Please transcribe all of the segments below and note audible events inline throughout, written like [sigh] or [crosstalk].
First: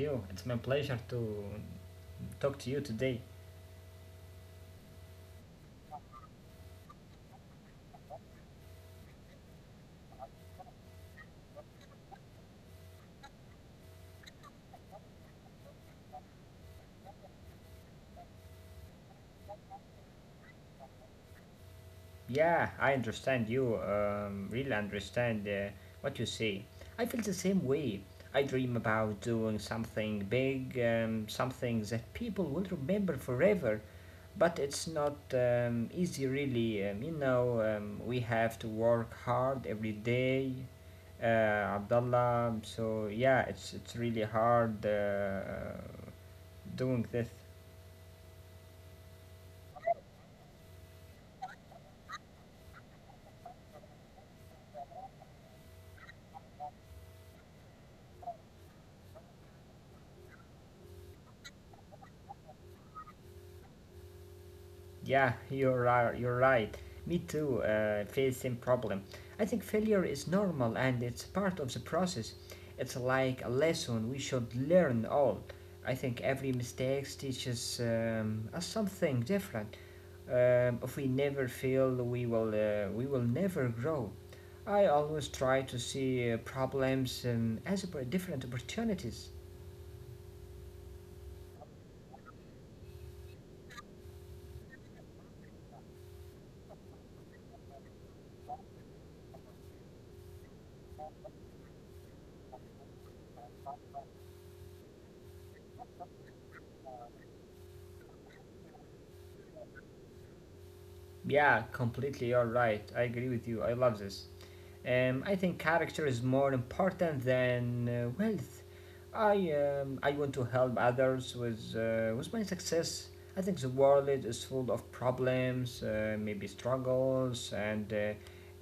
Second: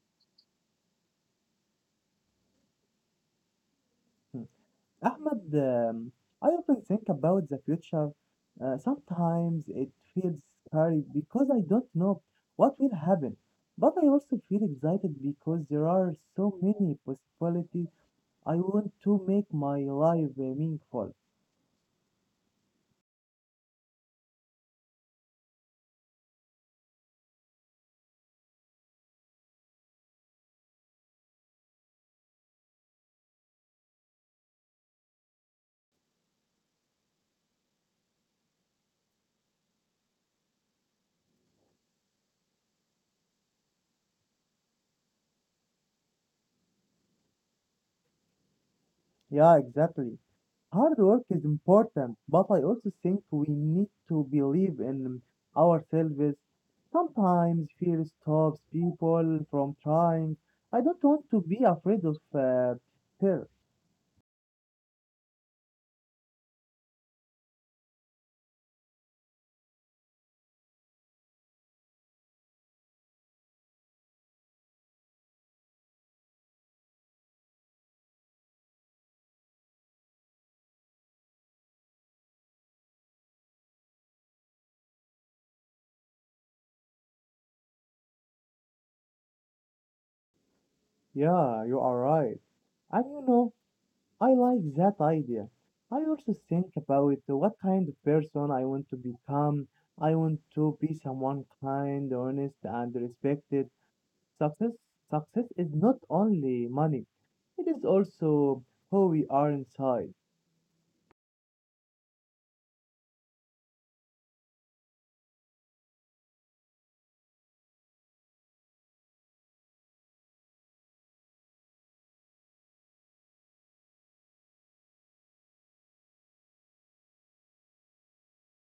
you. It's my pleasure to talk to you today. Ahmad, I often think about the future. Sometimes it feels scary because I don't know what will happen. But I also feel excited because there are so many possibilities. I want to make my life meaningful. Yeah, I understand you, really understand what you say. I feel the same way. I dream about doing something big, something that people will remember forever. But it's not easy, really. We have to work hard every day. Uh, Abdullah, so yeah, it's really hard doing this. Yeah, exactly. Hard work is important, but I also think we need to believe in ourselves. Sometimes fear stops people from trying. I don't want to be afraid of fear. Yeah, you're right. You're right. Me too. Face same problem. I think failure is normal and it's part of the process. It's like a lesson we should learn all. I think every mistake teaches us something different. If we never fail, we will never grow. I always try to see problems as different opportunities. Yeah, you are right. And you know, I like that idea. I also think about what kind of person I want to become. I want to be someone kind, honest, and respected. Success Success is not only money, it is also who we are inside. Yeah, completely. You're right. I agree with you. I love this. I think character is more important than wealth. I want to help others with my success. I think the world is full of problems, maybe struggles and uh,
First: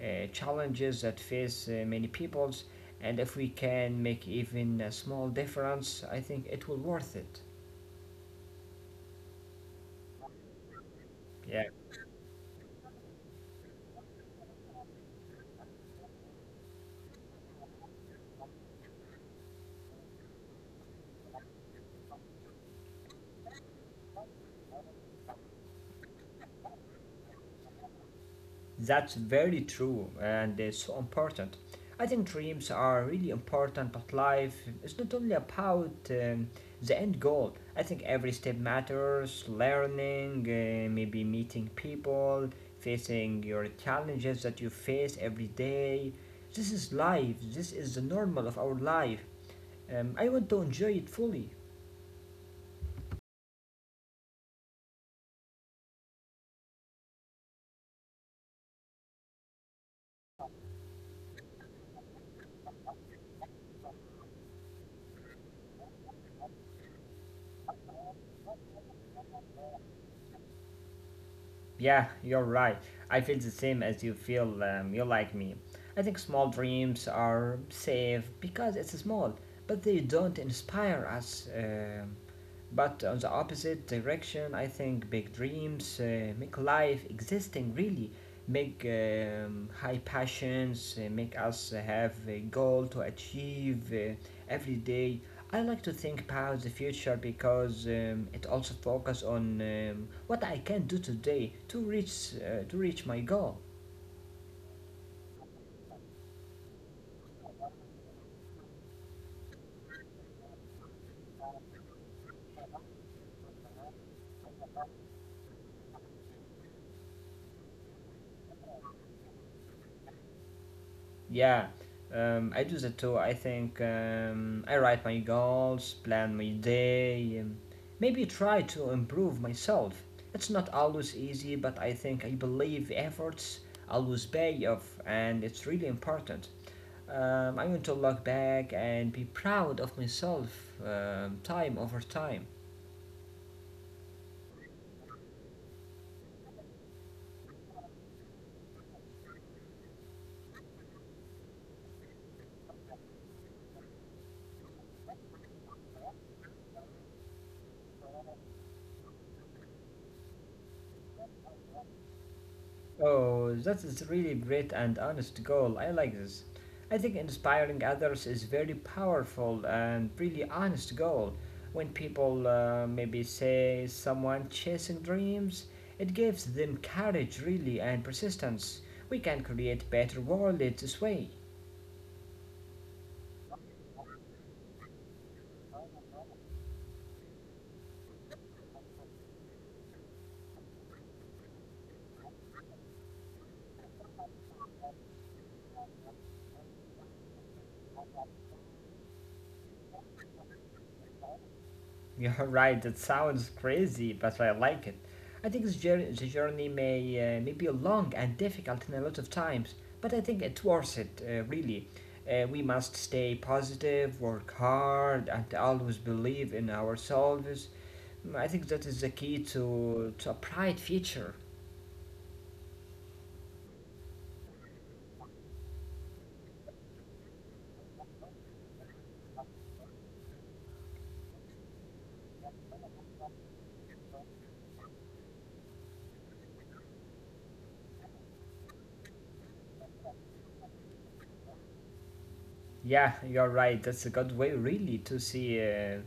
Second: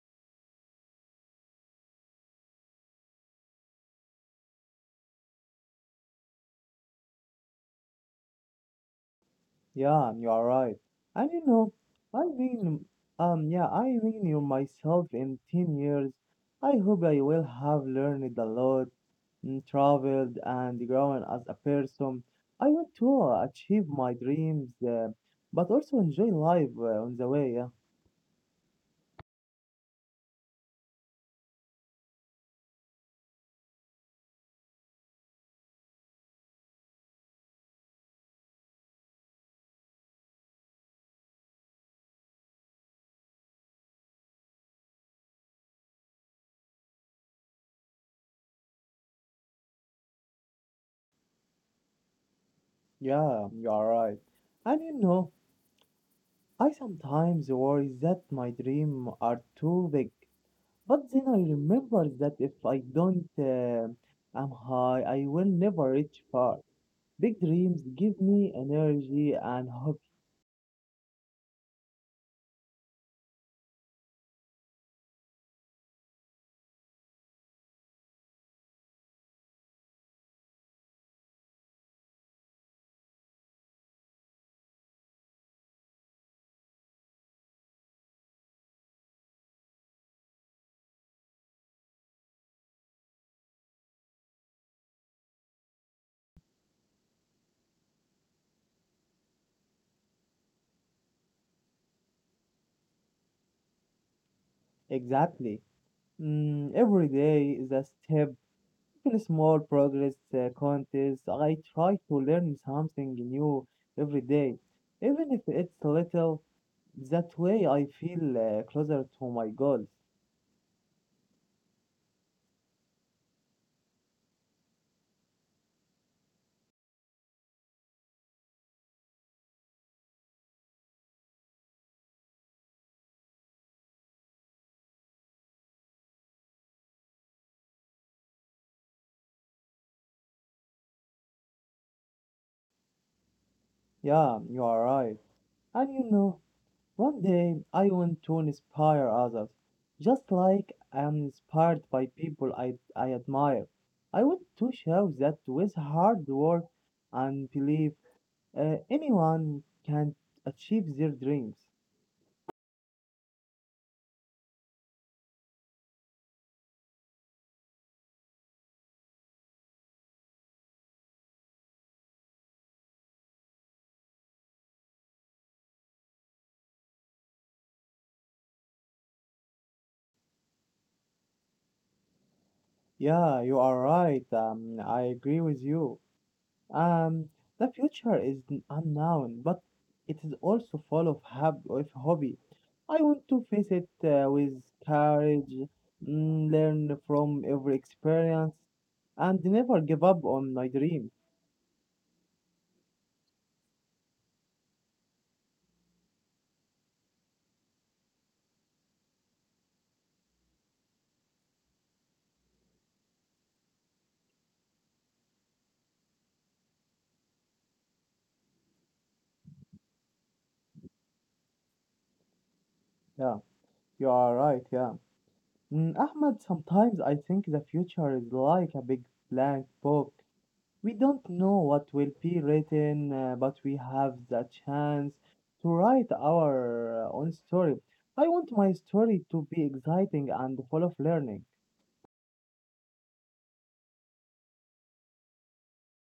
uh, challenges that face many peoples. And if we can make even a small difference, I think it will worth it. Yeah, you are right. And you Yeah. know, I mean yeah, I mean you myself in 10 years. I hope I will have learned a lot, mm, traveled and grown as a person. I want to achieve my dreams but also enjoy life on the way, yeah. That's very true and it's so important. I think dreams are really important, but life is not only about the end goal. I think every step matters learning, maybe meeting people, facing your challenges that you face every day. This is life, this is the normal of our life. I want to enjoy it fully. Yeah, you are right. And you know, I sometimes worry that my dreams are too big, but then I remember that if I don't am high, I will never reach far. Big dreams give me energy and hope. Yeah, you're right. I feel the same as you feel you like me. I think small dreams are safe because it's small, but they don't inspire us. But on the opposite direction, I think big dreams make life existing really, make high passions, make us have a goal to achieve every day. I like to think about the future because it also focuses on what I can do today to reach my goal. Exactly. Mm, every day is a step. Even small progress contest. I try to learn something new every day, even if it's little. That way, I feel closer to my goals. Yeah, I do that too. I write my goals, plan my day, maybe try to improve myself. It's not always easy, but I think I believe efforts always pay off, and it's really important. I want to look back and be proud of myself time over time. Yeah, you are right. And you know, one day I want to inspire others, just like I am inspired by people I admire. I want to show that with hard work and belief, anyone can achieve their dreams. Oh, that is really great and honest goal. I like this. I think inspiring others is very powerful and really honest goal. When people maybe say someone chasing dreams, it gives them courage really and persistence. We can create better world this way. Yeah, you are right. I agree with you. Um, the future is unknown, but it is also full of, of hobby. I want to face it with courage, mm, learn from every experience, and never give up on my dream. [laughs] You're right, it sounds crazy, but I like it. I think this journey, the journey may be long and difficult in a lot of times, but I think it's worth it, really. We must stay positive, work hard, and always believe in ourselves. Mm, I think that is the key to a bright future. Yeah, you are right. Yeah. Mm, Ahmed, sometimes I think the future is like a big blank book. We don't know what will be written, but we have the chance to write our own story. I want my story to be exciting and full of learning. Yeah, you're right. That's a good way, really, to see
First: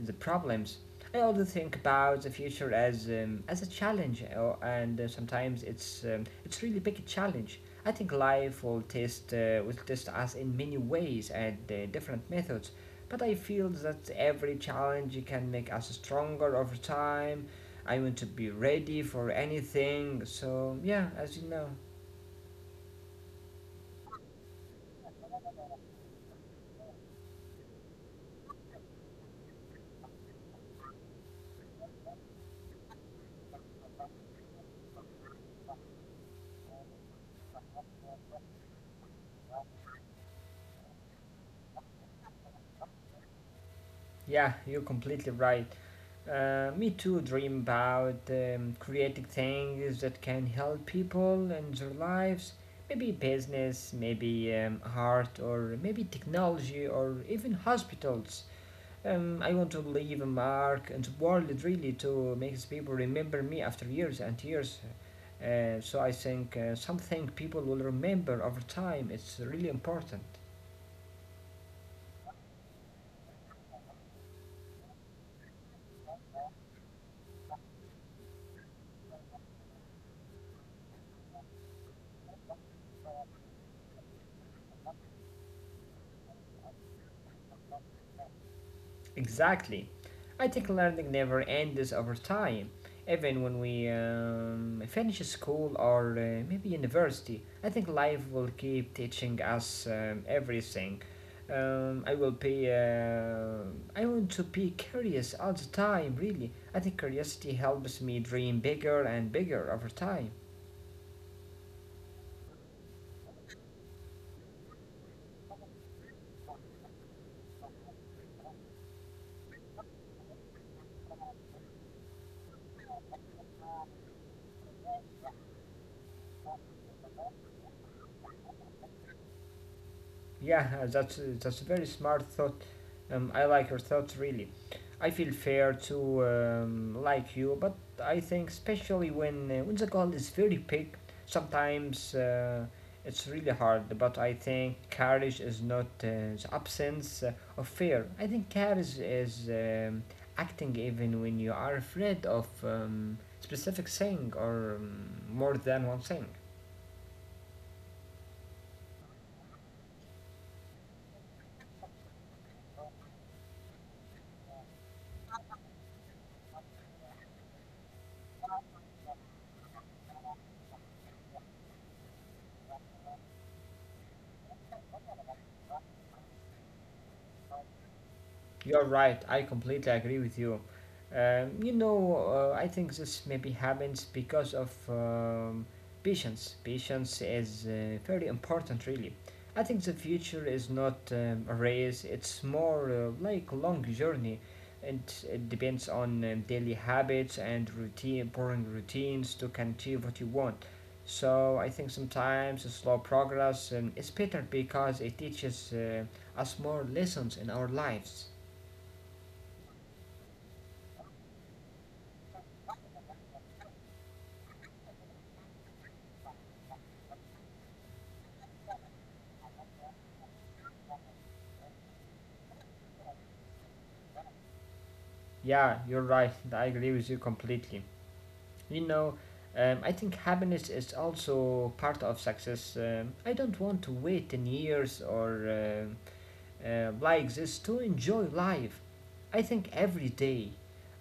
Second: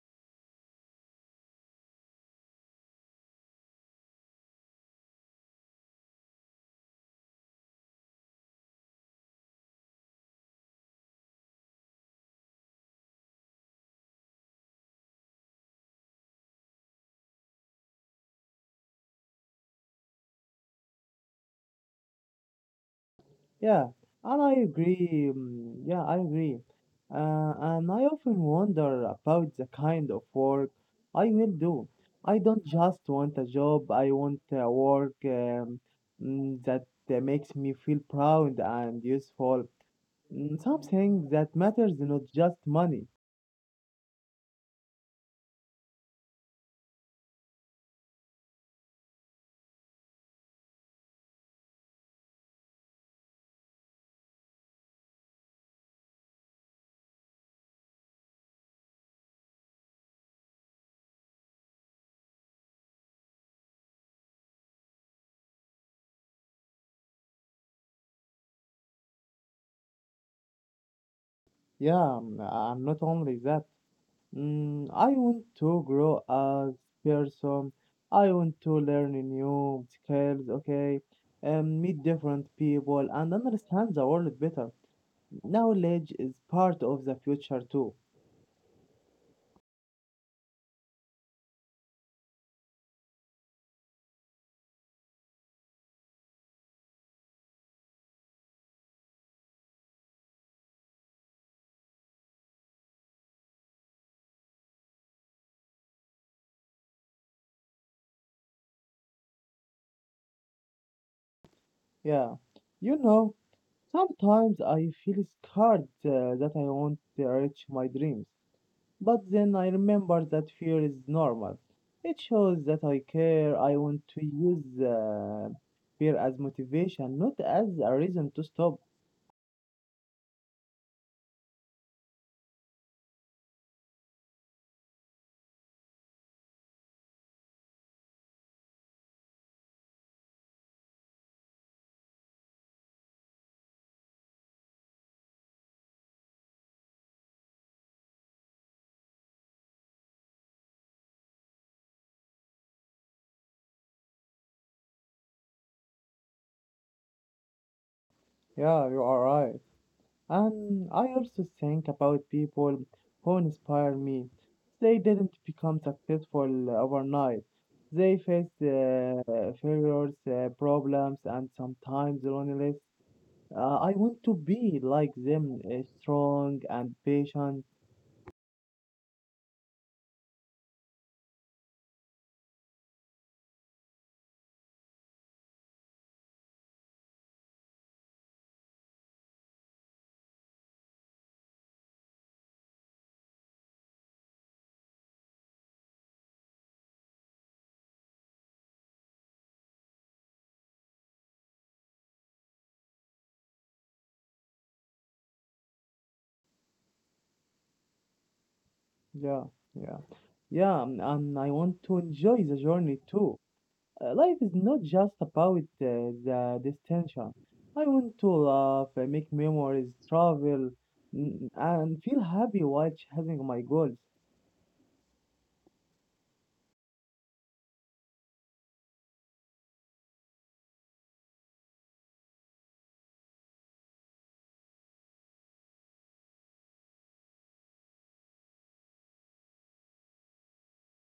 the problems. I also think about the future as a challenge, and sometimes it's really big challenge. I think life will test us in many ways and different methods, but I feel that every challenge can make us stronger over time. I want to be ready for anything. So yeah, as you know, Yeah, and I agree. Yeah, I agree. And I often wonder about the kind of work I will do. I don't just want a job, I want a work that makes me feel proud and useful. Mm, Something that matters, not just money. yeah, you're completely right. Me too dream about creating things that can help people and their lives. Maybe business, maybe art, or maybe technology, or even hospitals. I want to leave a mark in the world really to make people remember me after years and years. So I think something people will remember over time. It's really important. Yeah, mm, and not only that. Mm, I want to grow as person. I want to learn new skills, okay? Meet different people and understand the world better. Knowledge is part of the future too. Exactly. I think learning never ends over time. Even when we finish school or maybe university, I think life will keep teaching us everything. I will be. I want to be curious all the time. Really, I think curiosity helps me dream bigger and bigger over time. Yeah. You know, sometimes I feel scared that I won't reach my dreams. But then I remember that fear is normal. It shows that I care. I want to use fear as motivation, not as a reason to stop. Yeah, that's a very smart thought. I like your thoughts really. I feel fair to like you, but I think especially when the goal is very big, sometimes it's really hard. But I think courage is not the absence of fear. I think courage is acting even when you are afraid of specific thing or more than one thing. Yeah, you are right. And I also think about people who inspire me. They didn't become successful overnight. They faced failures, problems, and sometimes loneliness. I want to be like them, strong and patient. You're right. I completely agree with you. I think this maybe happens because of patience. Patience is very important, really. I think the future is not a race. It's more like long journey, and it depends on daily habits and routine, boring routines to can achieve what you want. So I think sometimes a slow progress is better because it teaches us more lessons in our lives. Yeah, yeah, yeah, and I want to enjoy the journey too. Life is not just about the destination. I want to laugh, make memories, travel, mm, and feel happy while chasing my goals. Yeah, you're right. I agree with you completely. You know, I think happiness is also part of success. I don't want to wait 10 years or like this to enjoy life. I think every day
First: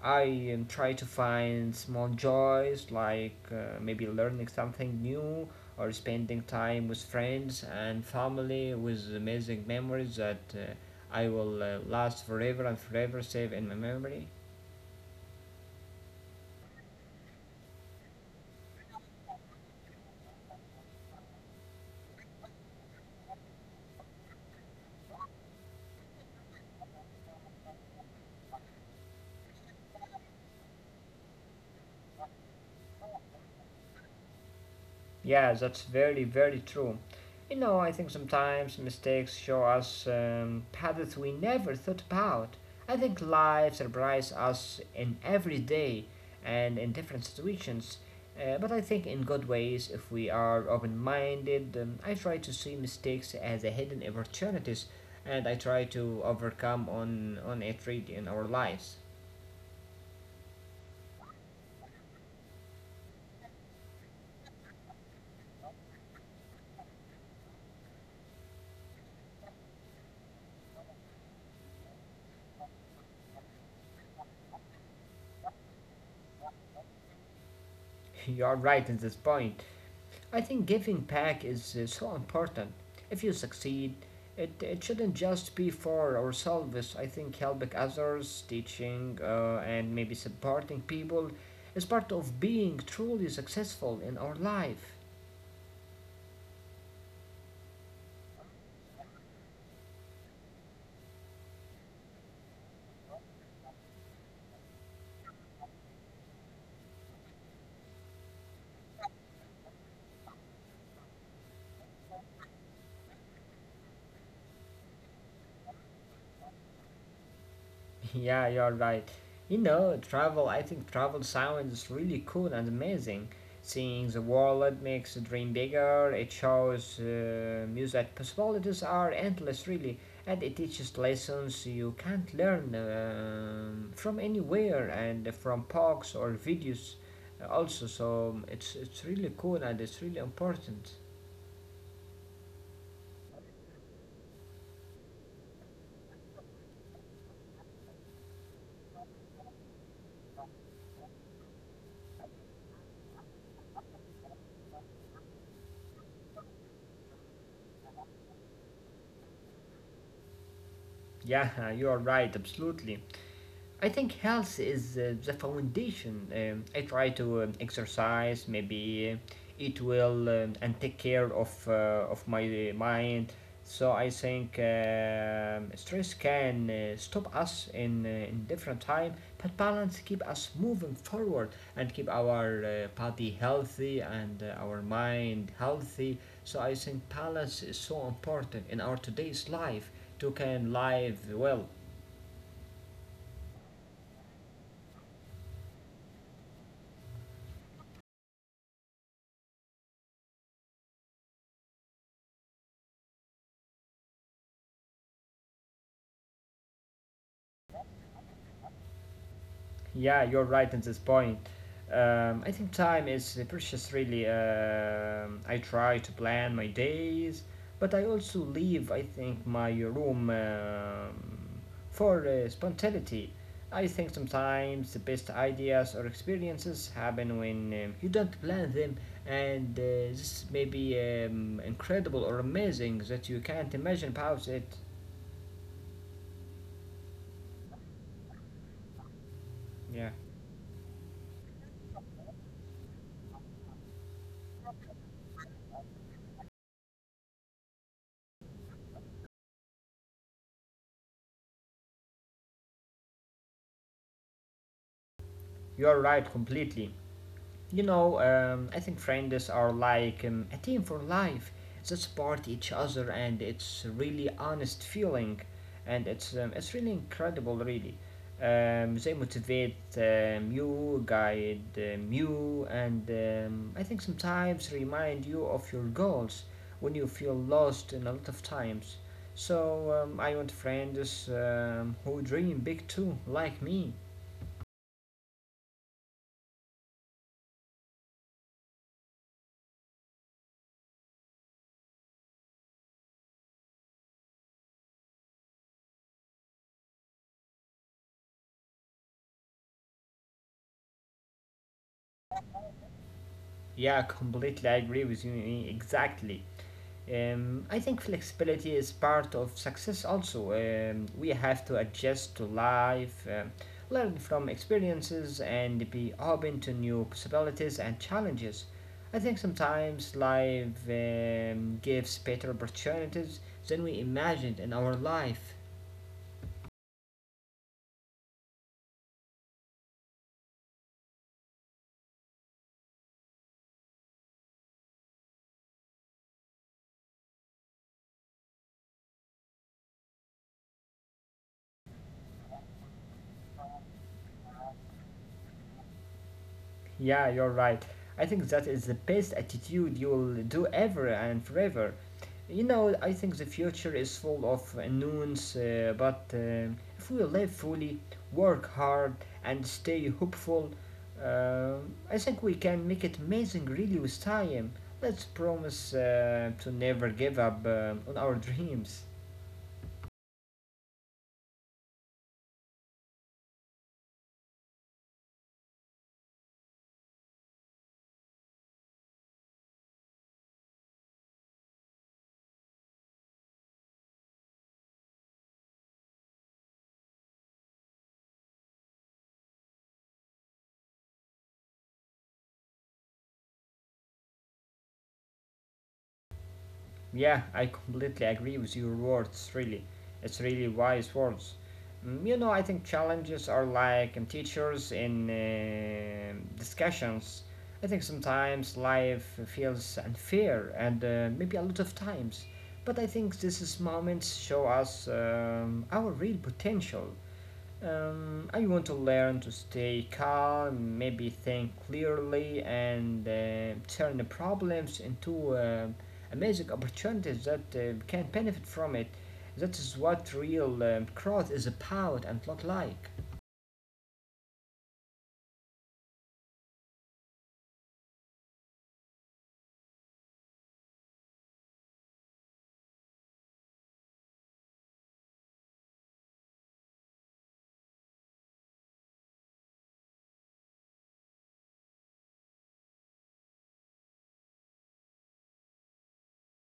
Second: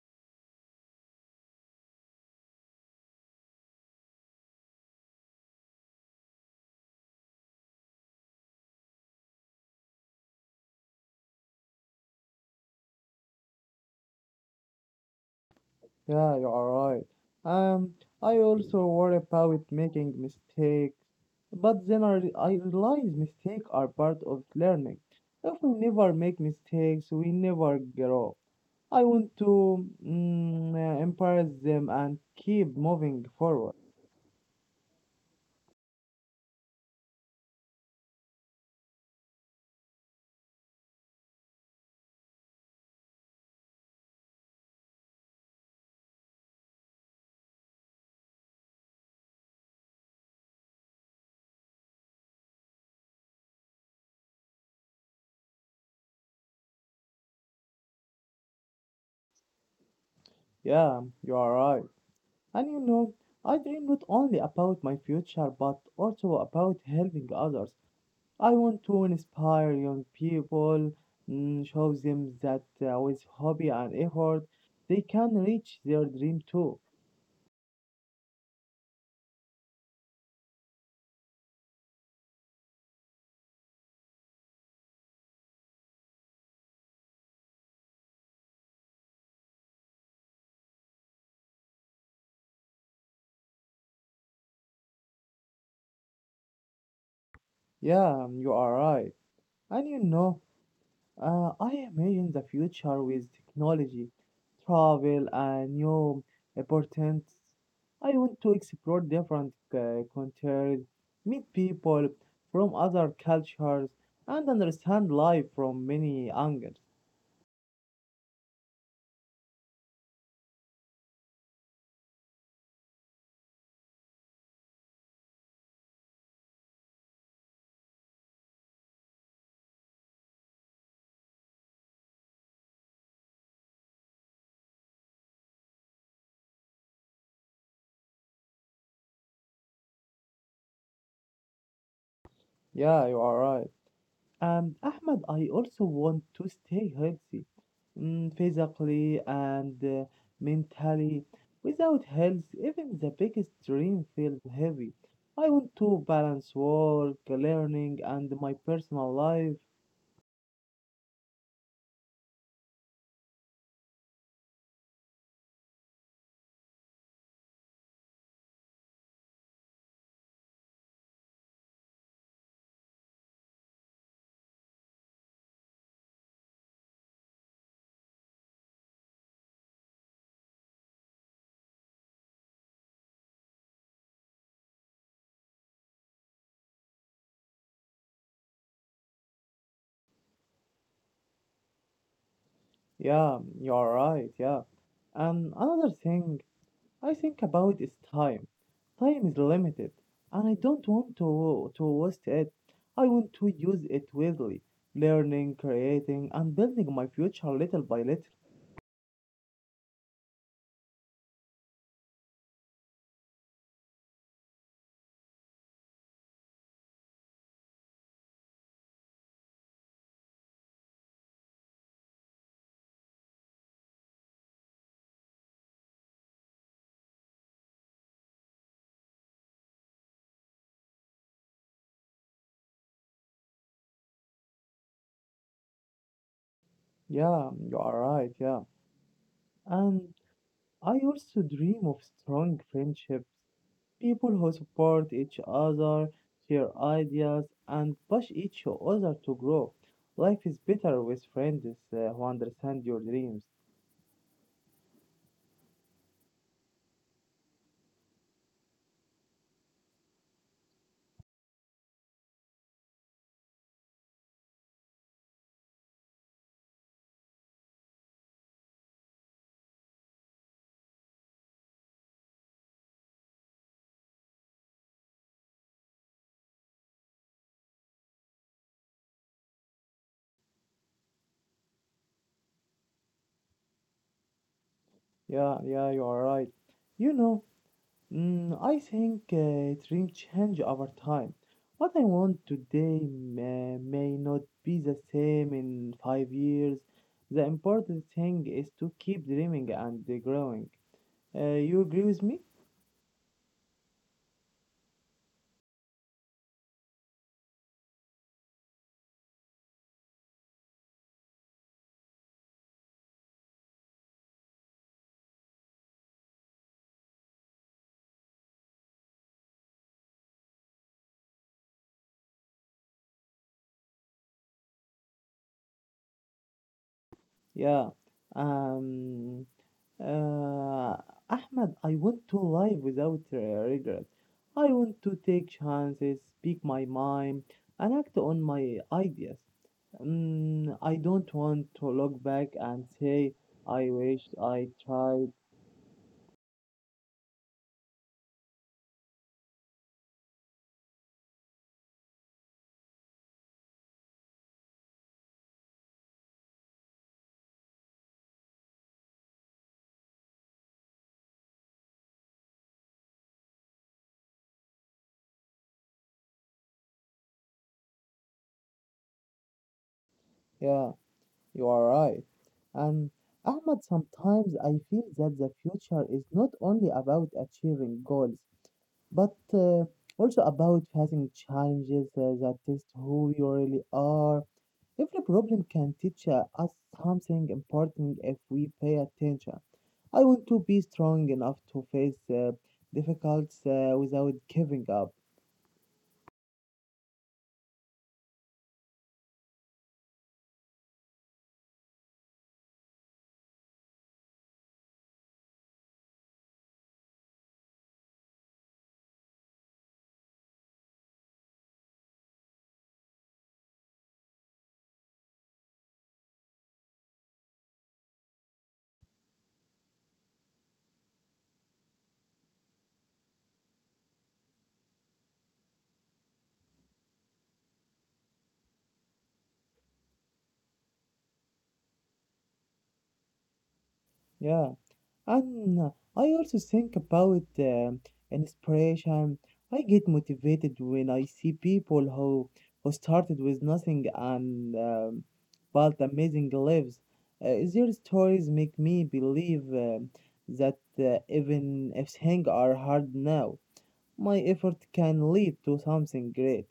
I try to find small joys like maybe learning something new or spending time with friends and family with amazing memories that I will last forever and forever save in my memory. Yeah, you are right. Um, I also worry about making mistakes, but then I realize mistakes are part of learning. If we never make mistakes, we never grow. I want to empower them and keep moving forward. Yeah, that's very, very true. You know, I think sometimes mistakes show us paths we never thought about. I think life surprises us in every day and in different situations, but I think in good ways if we are open minded. I try to see mistakes as a hidden opportunities and I try to overcome on it really in our lives. Yeah, you are right. And you know, I dream not only about my future but also about helping others. I want to inspire young people, mm, show them that with hobby and effort, they can reach their dream too. [laughs] You are right in this point. I think giving back is so important. If you succeed, it shouldn't just be for ourselves. I think helping others, teaching, and maybe supporting people is part of being truly successful in our life. Yeah, you are right. And you know, I imagine the future with technology, travel, and new opportunities. I want to explore different countries, meet people from other cultures, and understand life from many angles. [laughs] Yeah, you're right. You know, travel, I think travel sounds really cool and amazing. Seeing the world makes the dream bigger, it shows you that possibilities are endless, really, and it teaches lessons you can't learn from anywhere and from books or videos, also. So it's really cool and it's really important. Yeah, you are right. Ahmad, I also want to stay healthy, mm, physically and mentally. Without health, even the biggest dream feels heavy. I want to balance work, learning, and my personal life. Yeah, [laughs] you're right, absolutely. I think health is the foundation. I try to exercise, maybe eat well, and take care of my mind. So I think stress can stop us in in different time, but balance keep us moving forward and keep our body healthy and our mind healthy. So I think balance is so important in our today's life to can live well. Yeah, you're right. Yeah. And another thing, I think about is time. Time is limited, and I don't want to waste it. I want to use it wisely, learning, creating, and building my future little by little. Yeah, you're right at this point. I think time is the precious, really. I try to plan my days, but I also leave, I think, my room for spontaneity. I think sometimes the best ideas or experiences happen when you don't plan them, and this may be incredible or amazing that you can't imagine about it. Yeah, you are right. Yeah, Yeah, and I also dream of strong friendships, people who support each other, share ideas, and push each other to grow. Life is better with friends who understand your dreams. you're right completely. I think friends are like a team for life. They support each other, and it's really honest feeling, and it's really incredible, really. They motivate you, guide you, and I think sometimes remind you of your goals when you feel lost in a lot of times. So I want friends who dream big too, like me. Yeah, you are right. You know, Mm, I think dreams change over time. What I want today may not be the same in 5 years. The important thing is to keep dreaming and growing. You agree with me? Yeah, completely I agree with you exactly. I think flexibility is part of success also. We have to adjust to life, learn from experiences, and be open to new possibilities and challenges. I think sometimes life gives better opportunities than we imagined in our life. Yeah. Um, uh, Ahmed, I want to live without regret. I want to take chances, speak my mind, and act on my ideas. Mm, I don't want to look back and say, I wish I tried. Yeah, you're right. I think that is the best attitude you'll do ever and forever. You know, I think the future is full of unknowns, but if we live fully, work hard, and stay hopeful, uh, I think we can make it amazing really with time. Let's promise to never give up on our dreams. Yeah, you are right. And Ahmad, sometimes I feel that the future is not only about achieving goals, but also about facing challenges that test who you really are. Every problem can teach us something important if we pay attention. I want to be strong enough to face difficulties without giving up. Yeah, I completely agree with your words, really. It's really wise words. Mm, you know, I think challenges are like teachers in discussions. I think sometimes life feels unfair and maybe a lot of times. But I think these moments show us our real potential. I want to learn to stay calm, maybe think clearly, and turn the problems into amazing opportunities that can benefit from it. That is what real growth is about and not like. Yeah, and I also think about inspiration. I get motivated when I see people who started with nothing and built amazing lives. Their stories make me believe that even if things are hard now, my effort can lead to something great.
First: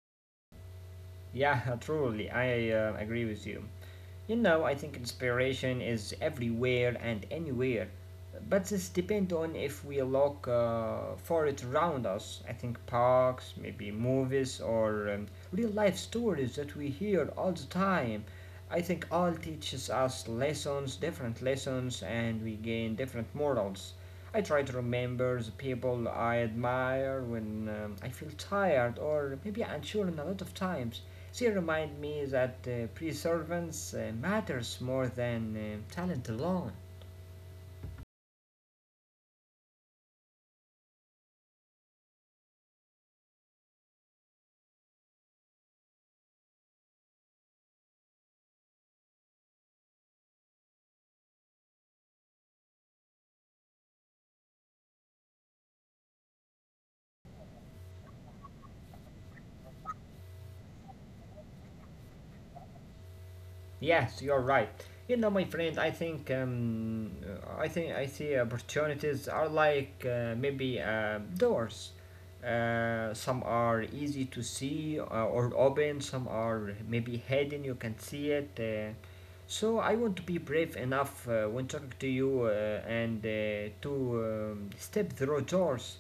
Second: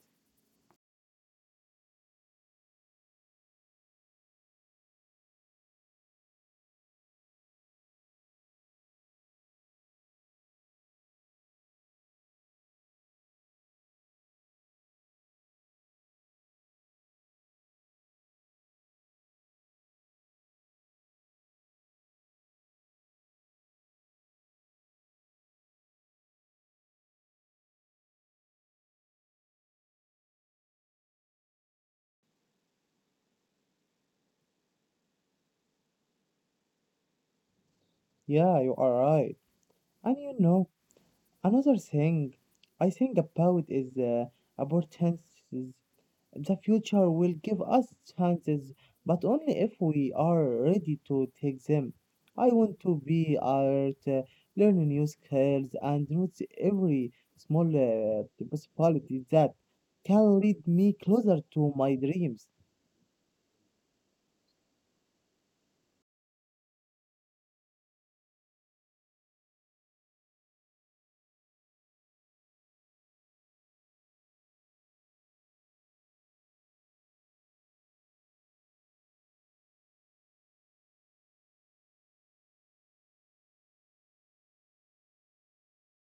Yeah, [laughs] truly, I agree with you. You know, I think inspiration is everywhere and anywhere, but this depends on if we look for it around us. I think parks, maybe movies, or real life stories that we hear all the time. I think all teaches us lessons, different lessons, and we gain different morals. I try to remember the people I admire when I feel tired or maybe unsure in a lot of times. She reminded me that preservance matters more than talent alone. Yeah, you are right. And you know, another thing I think about is opportunities. The future will give us chances, but only if we are ready to take them. I want to be art, learn new skills, and notice every small possibility that can lead me closer to my dreams. Yes, you're right. You know, my friend, I think I see opportunities are like maybe doors. Some are easy to see or open. Some are maybe hidden. You can see it. So I want to be brave enough when talking to you and to step through doors,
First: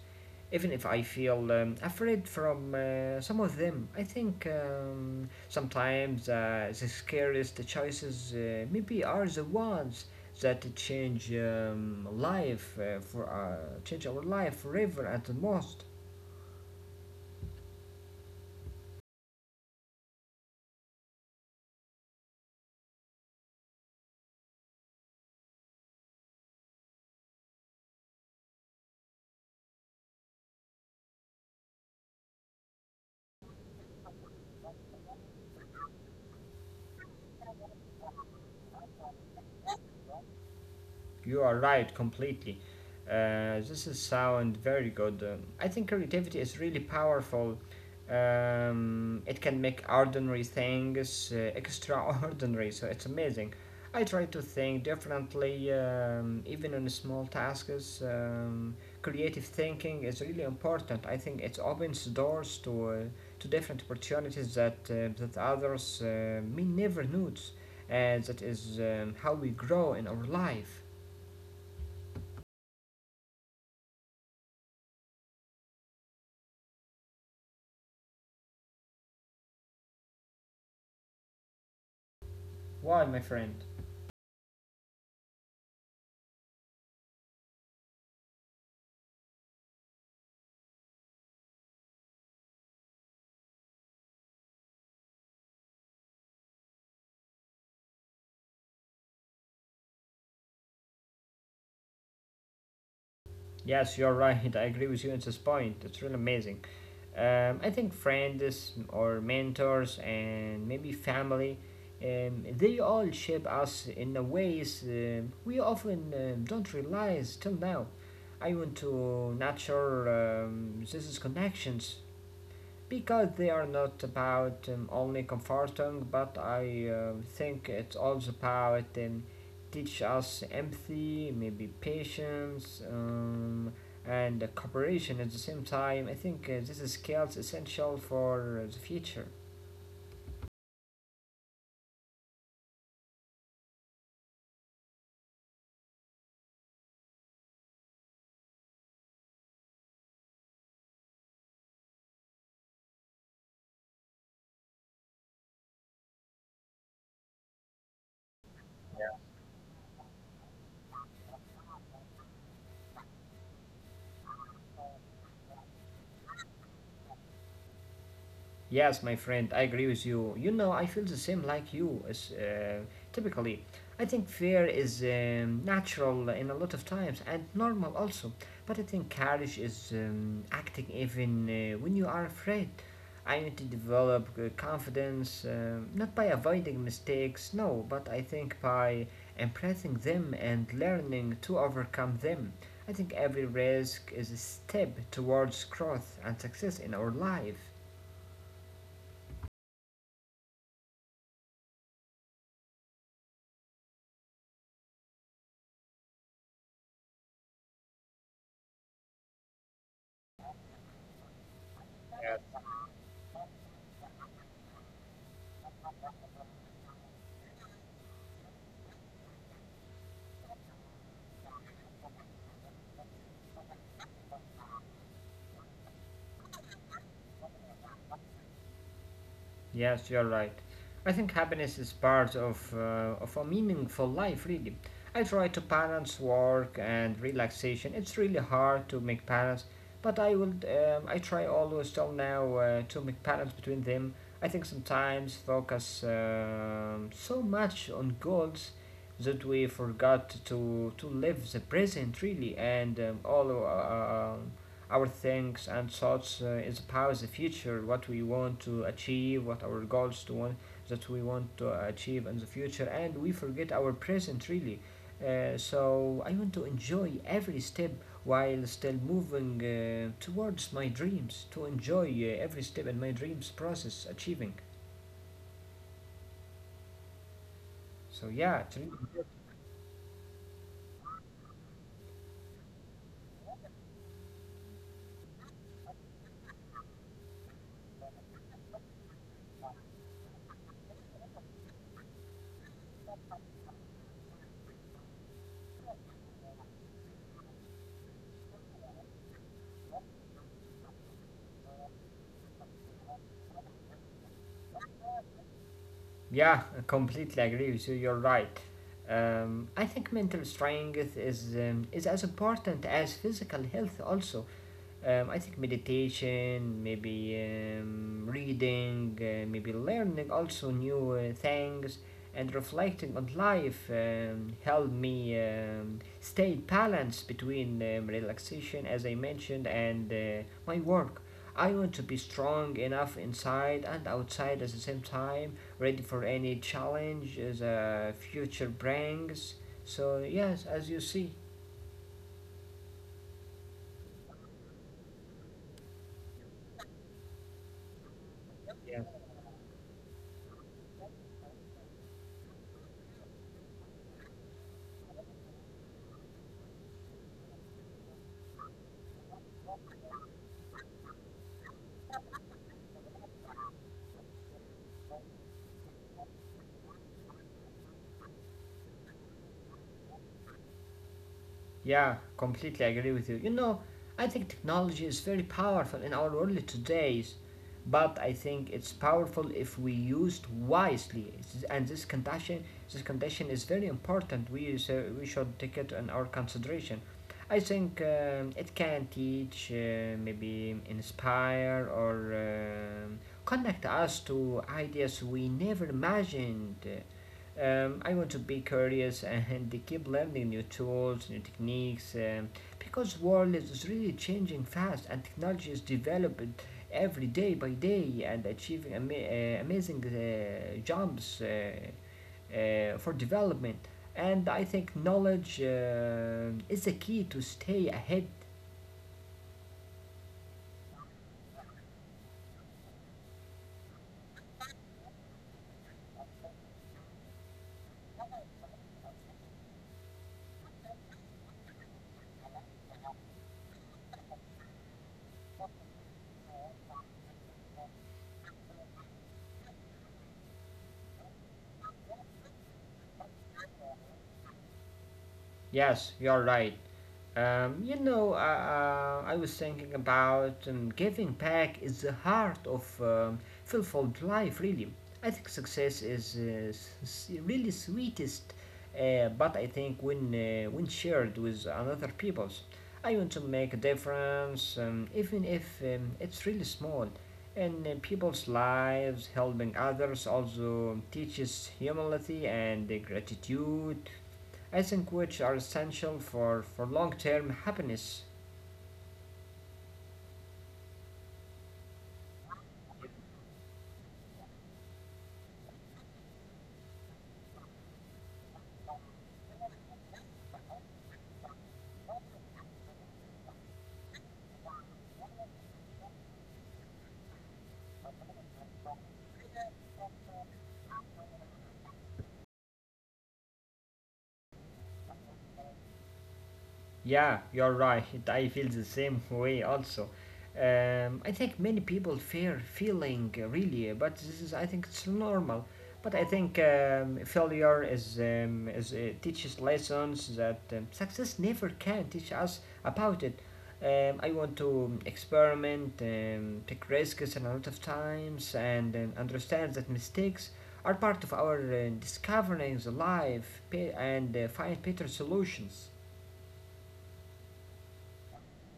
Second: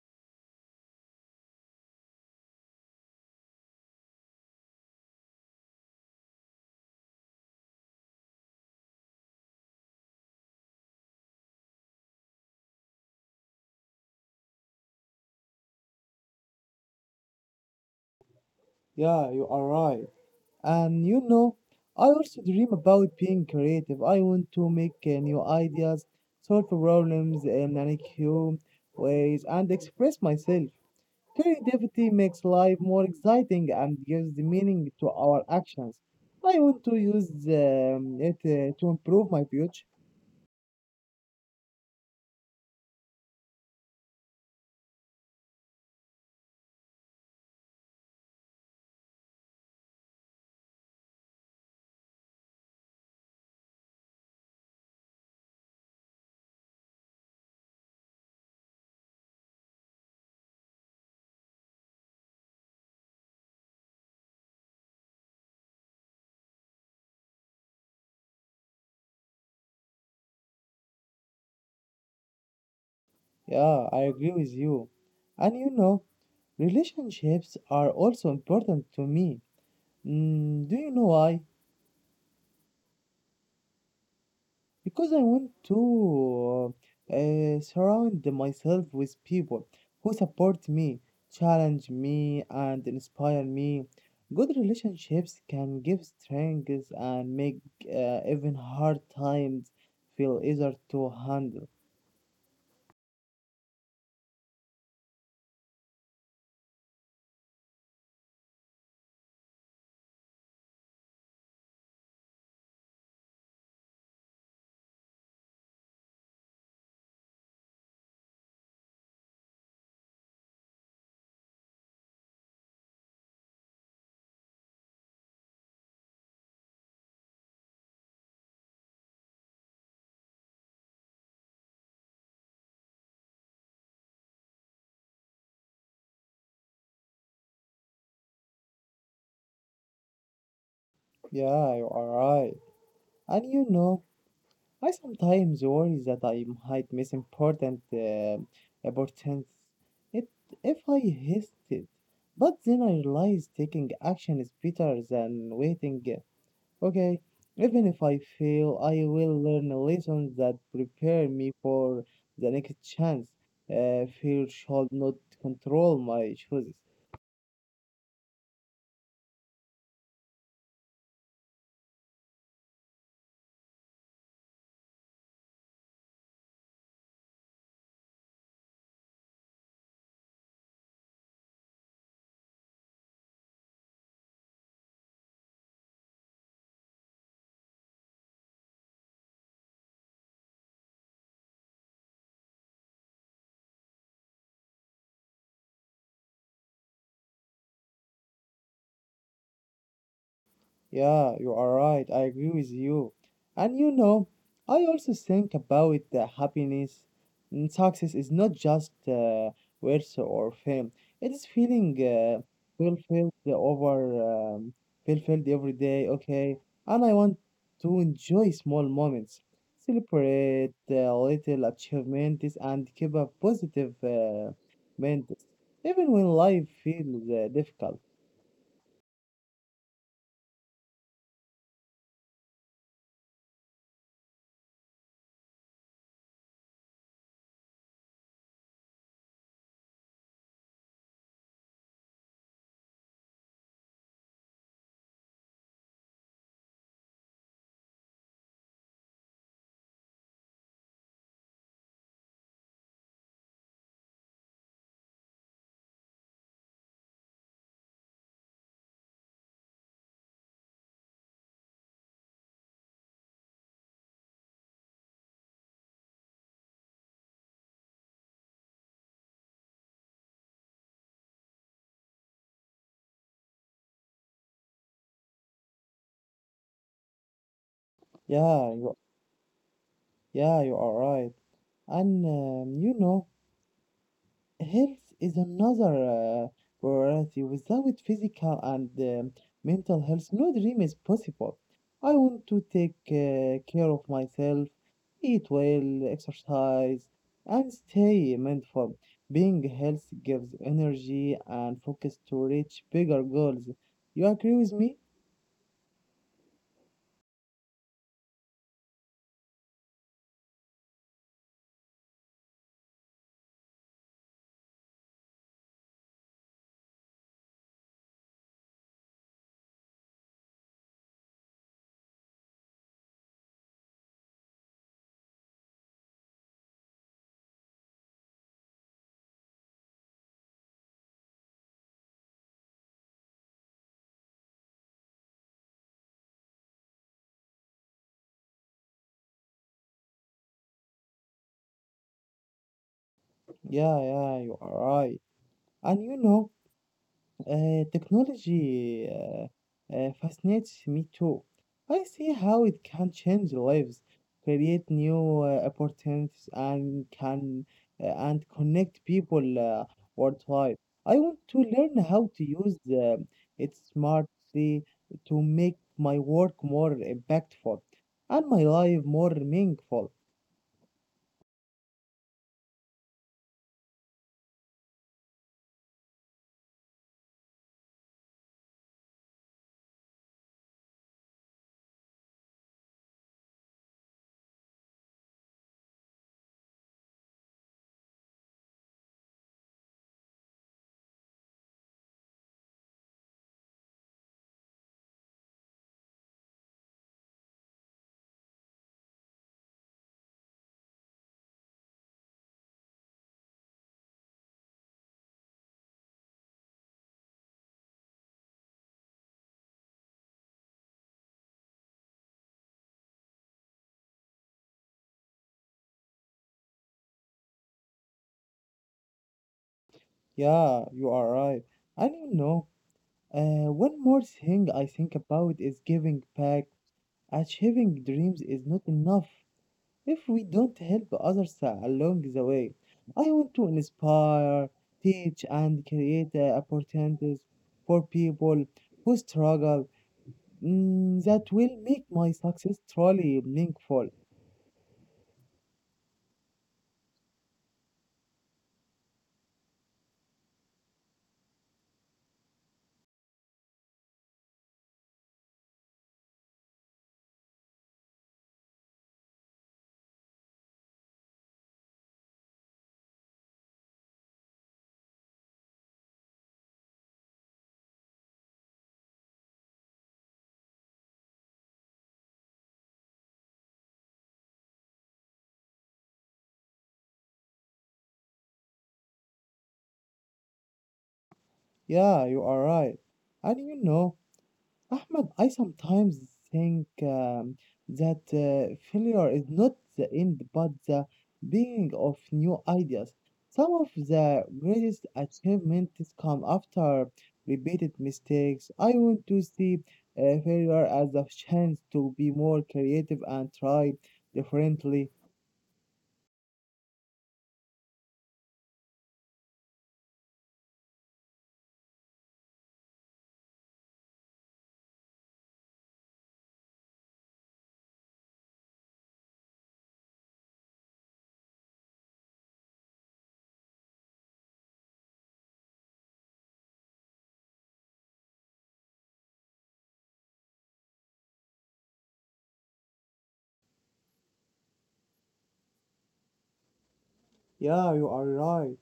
even if I feel afraid from some of them. I think sometimes the scariest choices maybe are the ones that change our life forever at the most. Yeah, you are right. And you know, I also dream about being creative. I want to make new ideas, solve problems in unique ways, and express myself. Creativity makes life more exciting and gives meaning to our actions. I want to use it to improve my future. You are right, completely. This is sound very good. I think creativity is really powerful. It can make ordinary things extraordinary, so it's amazing. I try to think differently, even in small tasks. Creative thinking is really important. I think it opens doors to different opportunities that others may never notice, and that is how we grow in our life. Yeah, I agree with you. And you know, relationships are also important to me. Mm, do you know why? Why, my friend? Because I want to surround myself with people who support me, challenge me, and inspire me. Good relationships can give strength and make even hard times feel easier to handle. Yes, you're [laughs] right. I agree with you at this point. It's really amazing. I think friends or mentors and maybe family, they all shape us in a ways we often don't realize till now. I want to nurture these connections because they are not about only comforting, but I think it's also about teach us empathy, maybe patience, and cooperation at the same time. I think this is skills essential for the future. Yeah, you are right. And you know, I sometimes worry that I might miss important opportunities it, if I hesitate. But then I realize taking action is better than waiting. Okay, even if I fail, I will learn lessons that prepare me for the next chance. Fear should not control my choices. Yes, my friend, I agree with you. You know, I feel the same like you. Typically, I think fear is natural in a lot of times and normal also. But I think courage is acting even when you are afraid. I need to develop confidence, not by avoiding mistakes, no, but I think by embracing them and learning to overcome them. I think every risk is a step towards growth and success in our life. Yeah, you are right. I agree with you. And you know, I also think about the happiness. Mm, Success is not just wealth or fame. It is feeling fulfilled over um, fulfilled every day. Okay, and I want to enjoy small moments, celebrate little achievements, and keep a positive mindset, even when life feels difficult. Yes, you're right. I think happiness is part of a meaningful life, really. I try to balance work and relaxation. It's really hard to make balance, but I will. I try always till now to make balance between them. I think sometimes focus so much on goals that we forgot to live the present, really, and all our things and thoughts is about the future, what we want to achieve, what our goals to want that we want to achieve in the future, and we forget our present really. So I want to enjoy every step while still moving towards my dreams, to enjoy every step in my dreams process achieving. So yeah, Yeah, it's really you, good. yeah, you are right. And you know, health is another uh, priority. Without physical and mental health, no dream is possible. I want to take care of myself, eat well, exercise, and stay mindful. Being healthy gives energy and focus to reach bigger goals. You agree with me? Yeah, I completely agree with you. You're right. I think mental strength is as important as physical health also. I think meditation, maybe reading, maybe learning also new things, and reflecting on life help me stay balanced between relaxation, as I mentioned, and my work. I want to be strong enough inside and outside at the same time, ready for any challenge the future brings. So, yes, as you see. Yeah, yeah, you are right. And you know, Uh, technology Yeah. uh, uh, fascinates me too. I see how it can change lives, create new opportunities, and connect people worldwide. I want to learn how to use it smartly to make my work more impactful and my life more meaningful. Yeah, completely agree with you. You know, I think technology is very powerful in our world today, but I think it's powerful if we used wisely. It's- And this condition is very important. We should take it in our consideration. I think it can teach, maybe inspire, or connect us to ideas we never imagined. I want to be curious and keep learning new tools, new techniques, because the world is really changing fast and technology is developing every day by day and achieving amazing jumps for development. And I think knowledge is the key to stay ahead. Yeah, you are right. And you know, one more thing I think about is giving back. Achieving dreams is not enough if we don't help others along the way. I want to inspire, teach, and create opportunities for people who struggle, mm, that will make my success truly meaningful. Yes, you're right. I was thinking about giving back is the heart of fulfilled life, really. I think success is really sweetest, but I think when shared with another people's, I want to make a difference, even if it's really small. In people's lives, helping others also teaches humility and gratitude I think which are essential for long term happiness. Yeah, you are right. And you know, Ahmed, I sometimes think that failure is not the end but the beginning of new ideas. Some of the greatest achievements come after repeated mistakes. I want to see failure as a chance to be more creative and try differently. Yeah, you're right. [laughs] I feel the same way also. I think many people fear feeling really, but this is I think it's normal. But I think failure is teaches lessons that success never can teach us about it. I want to experiment, take risks and a lot of times, and understand that mistakes are part of our discovering the life and find better solutions. Yeah, you are right.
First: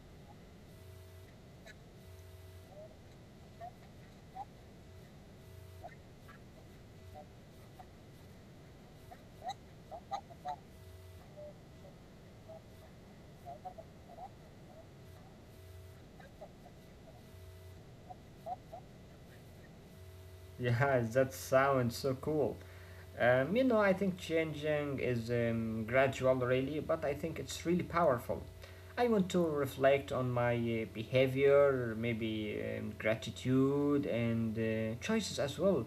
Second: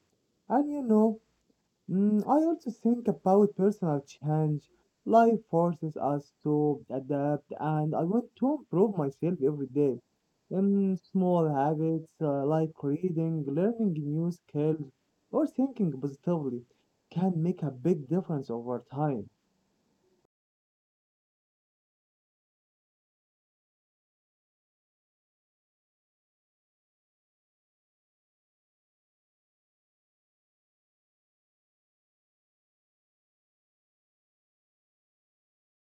And you know, Mm, I also think about personal change. Life forces us to adapt, and I want to improve myself every day. In small habits, like reading, learning new skills, or thinking positively can make a big difference over time. Yeah, that sounds so cool. You know, I think changing is gradual, really, but I think it's really powerful. I want to reflect on my behavior, maybe gratitude and choices as well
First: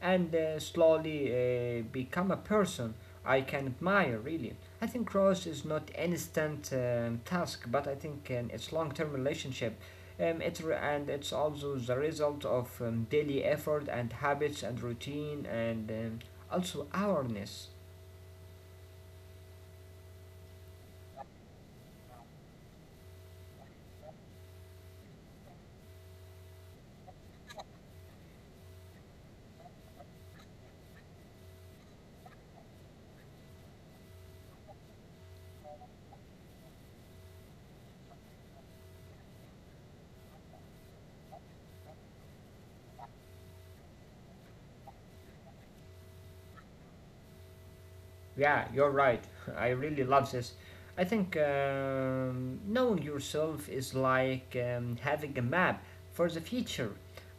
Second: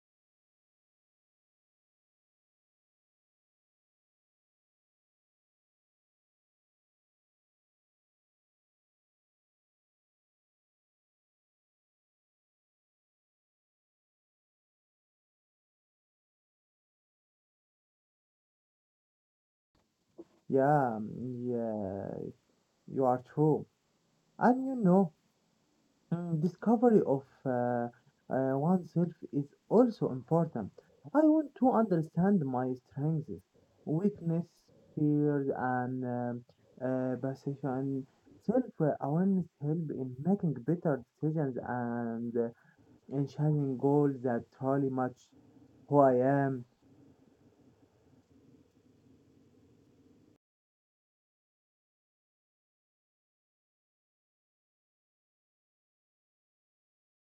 and slowly become a person I can admire really. I think growth is not an instant task, but I think it's long-term relationship. And it's also the result of daily effort and habits and routine and also awareness. Yeah, yeah, you are true. And you know, discovery of oneself is also important. I want to understand my strengths, weakness, fears, and passion. Self-awareness help in making better decisions and in achieving goals that truly match who I am. Yeah, you're right. [laughs] I really love this. I think knowing yourself is like having a map for the future.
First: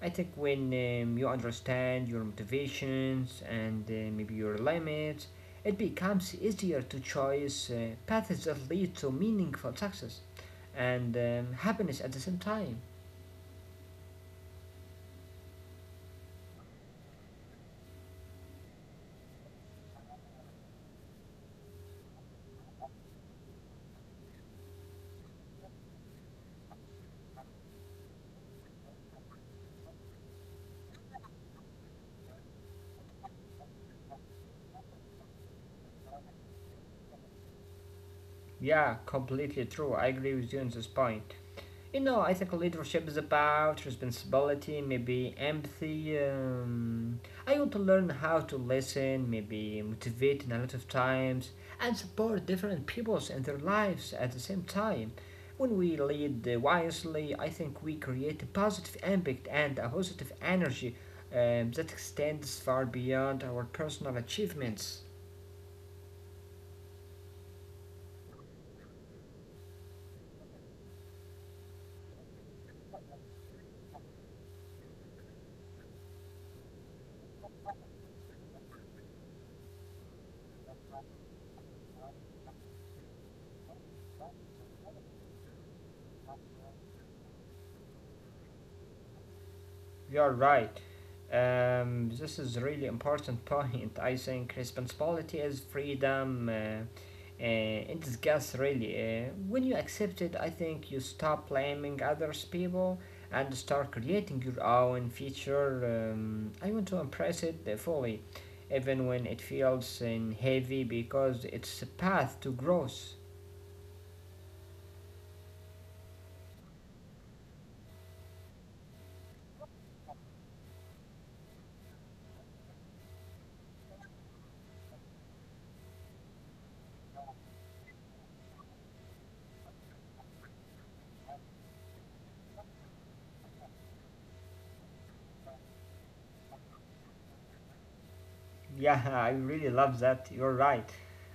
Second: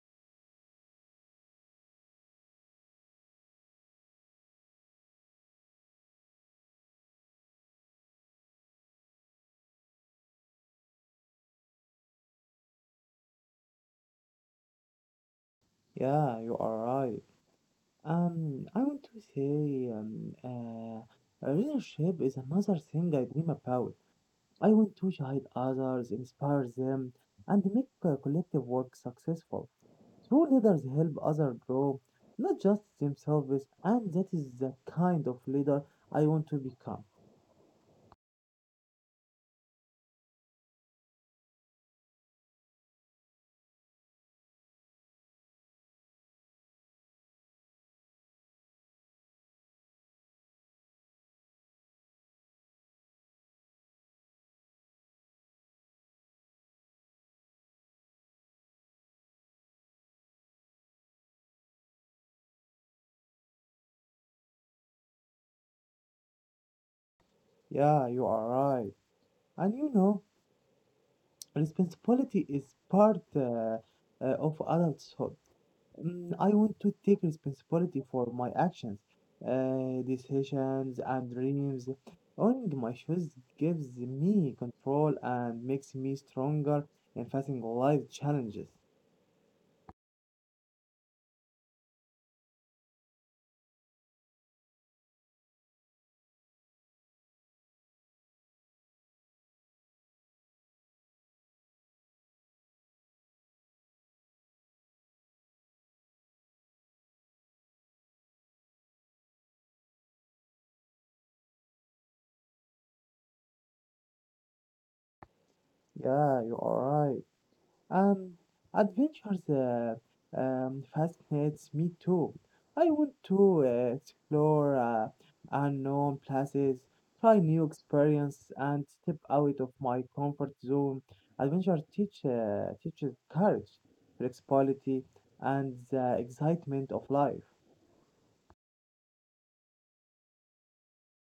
I think when you understand your motivations and maybe your limits, it becomes easier to choose paths that lead to meaningful success and happiness at the same time. Yeah, you are right. I want to say relationship is another thing I dream about. I want to guide others, inspire them, and make collective work successful. True leaders help others grow, not just themselves, and that is the kind of leader I want to become. Yeah, completely true. I agree with you on this point. You know, I think leadership is about responsibility, maybe empathy. I want to learn how to listen, maybe motivate in a lot of times, and support different peoples in their lives at the same time. When we lead wisely, I think we create a positive impact and a positive energy that extends far beyond our personal achievements. Yeah, you are right. And you know, responsibility is part of adulthood. I want to take responsibility for my actions, decisions, and dreams. Owning my shoes gives me control and makes me stronger in facing life challenges. You're right. This is really important [laughs] point. I think responsibility is freedom in disguise, really. When you accept it, I think you stop blaming others people and start creating your own future. I want to embrace it fully, even when it feels heavy, because it's a path to growth. Yeah, you are right. Um, adventures fascinates me too. I want to explore unknown places, try new experience, and step out of my comfort zone. Teaches courage, flexibility, and the excitement of life. Yeah, [laughs] I really love that. You're right.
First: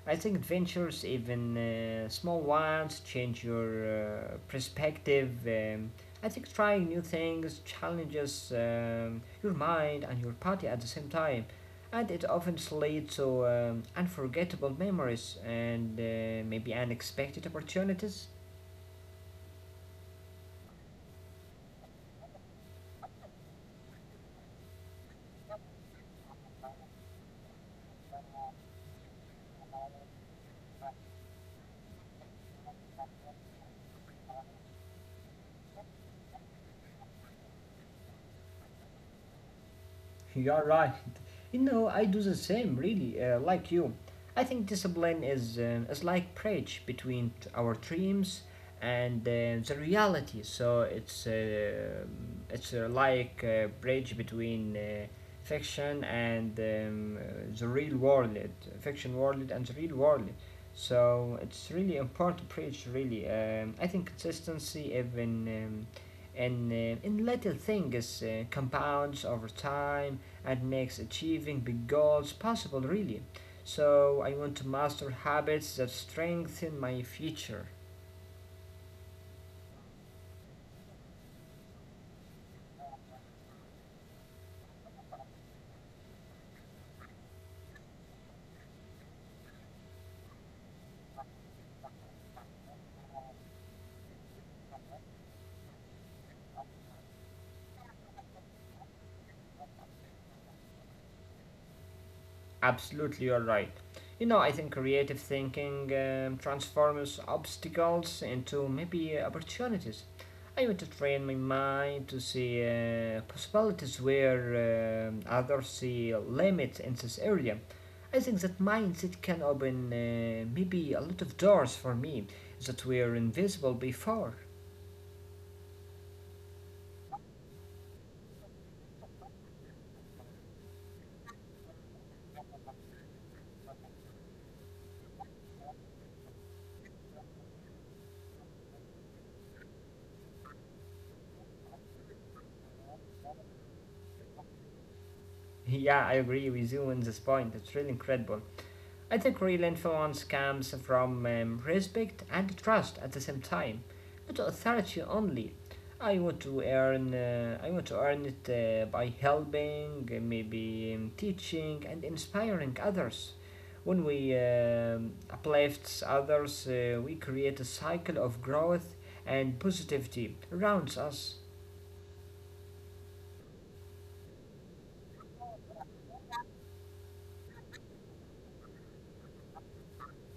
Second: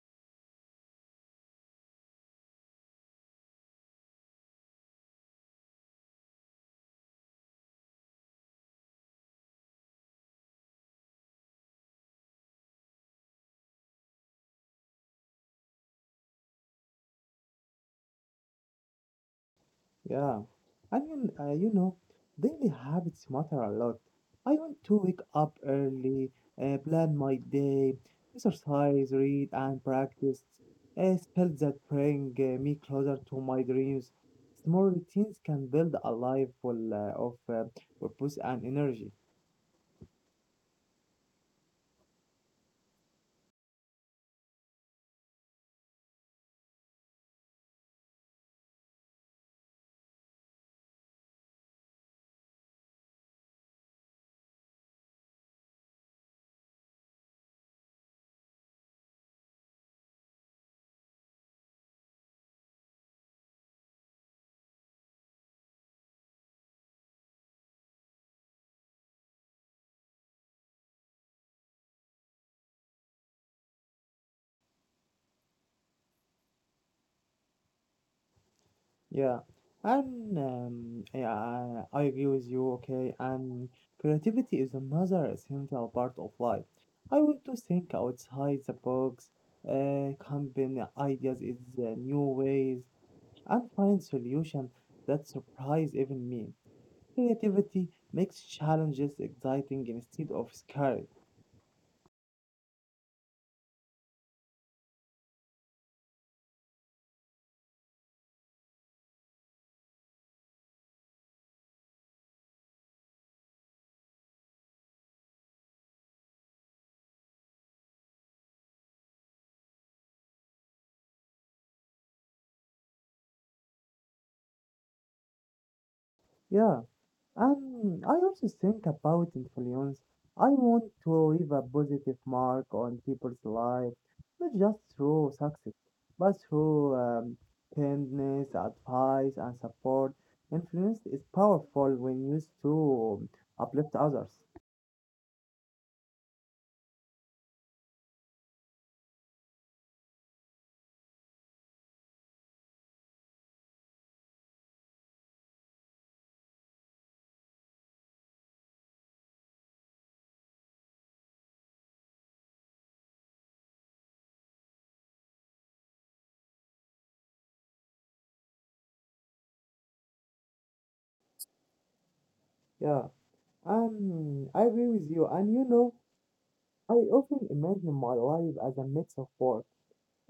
I think adventures, even small ones, change your perspective. I think trying new things challenges your mind and your body at the same time. And it often leads to unforgettable memories and maybe unexpected opportunities. Yeah, and you know, daily habits matter a lot. I want to wake up early, plan my day, exercise, read, and practice spells that bring me closer to my dreams. Small routines can build a life full of purpose and energy. You're right. You know, I do the same, really, like you. I think discipline is like bridge between our dreams and the reality. So it's like a bridge between fiction and the real world, fiction world and the real world. So it's really important bridge. Really, I think consistency even. And In little things compounds over time and makes achieving big goals possible, really. So, I want to master habits that strengthen my future. Yeah, and yeah, I agree with you. Okay, and creativity is another essential part of life. I want to think outside the box, combine ideas in new ways, and find solutions that surprise even me. Creativity makes challenges exciting instead of scary. Absolutely, you're right. You know, I think creative thinking transforms obstacles into maybe opportunities. I want to train my mind to see possibilities where others see limits in this area. I think that mindset can open maybe a lot of doors for me that were invisible before. Yeah. I also think about influence. I want to leave a positive mark on people's lives, not just through success, but through kindness, advice, and support. Influence is powerful when used to uplift others. Yeah, I agree with you on this point. It's really incredible. I think real influence comes from respect and trust at the same time, not authority only. I want to earn it by helping, maybe teaching and inspiring others. When we uplift others, we create a cycle of growth and positivity around us. Yeah, I agree with you. And you know, I often imagine my life as a mix of both:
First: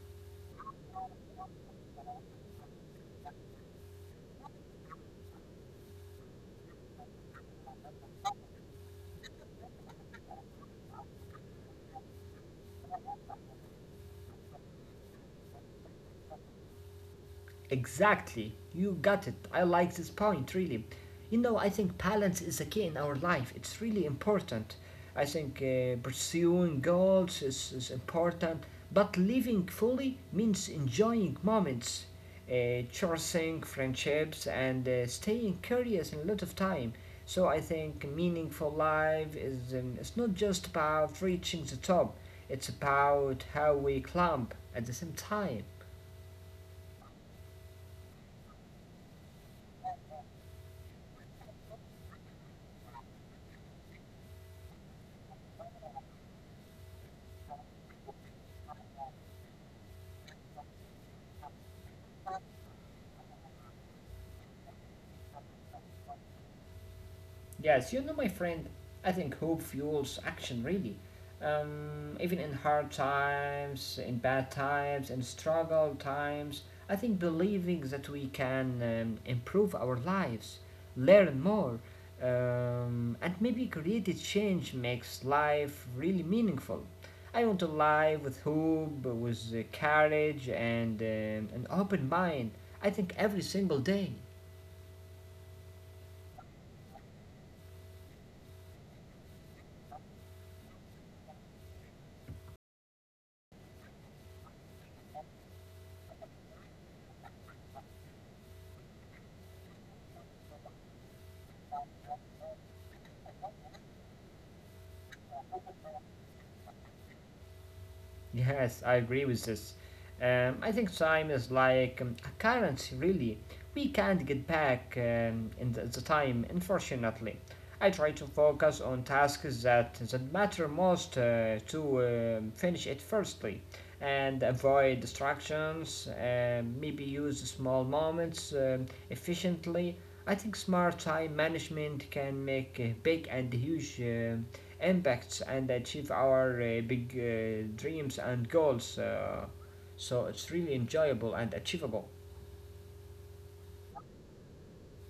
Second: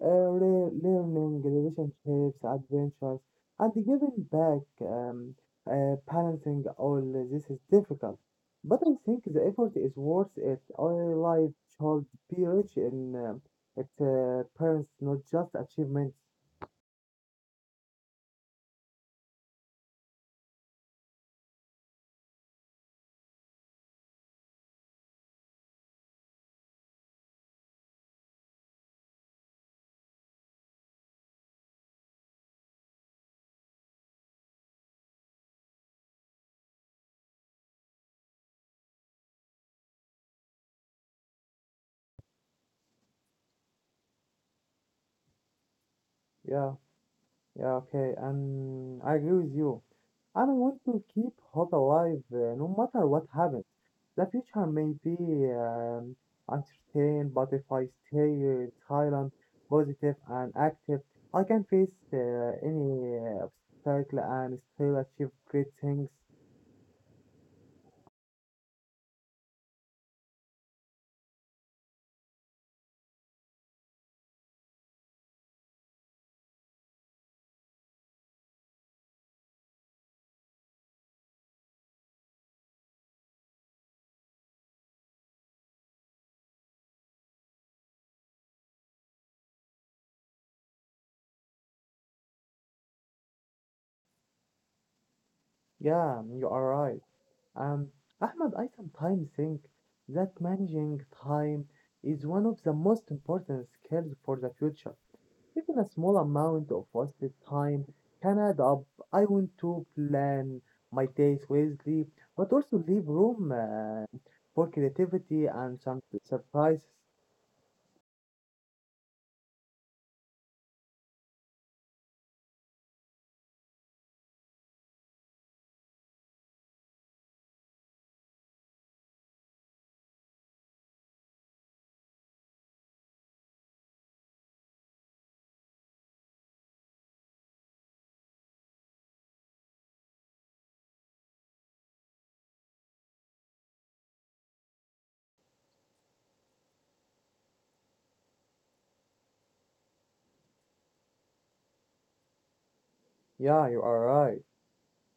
learning, relationships, adventures, and giving back. Balancing all this is difficult, but I think the effort is worth it. Our life should be rich in its parents, not just achievements. Exactly. You got it. I like this point, really. You know, I think balance is a key in our life. It's really important. I think pursuing goals is important, but living fully means enjoying moments, cherishing friendships, and staying curious in a lot of time. So I think meaningful life is it's not just about reaching the top. It's about how we climb at the same time. Yeah, yeah, okay, and I agree with you. And I want to keep hope alive no matter what happens. The future may be um, uncertain, but if I stay silent, positive, and active, I can face any obstacle and still achieve great things. Yes, you know, my friend, I think hope fuels action really. Even in hard times, in bad times, in struggle times, I think believing that we can improve our lives, learn more, and maybe create a change makes life really meaningful. I want to live with hope, with courage, and an open mind, I think every single day. Yeah, you are right. Um, Ahmed, I sometimes think that managing time is one of the most important skills for the future. Even a small amount of wasted time can add up. I want to plan my days wisely, but also leave room for creativity and some surprises. Yes, I agree with this. I think time is like a currency, really. We can't get back in the time, unfortunately. I try to focus on tasks that matter most to finish it firstly and avoid distractions, maybe use small moments efficiently. I think smart time management can make big and huge impacts and achieve our big dreams and goals. So it's really enjoyable and achievable. Yeah, you are right.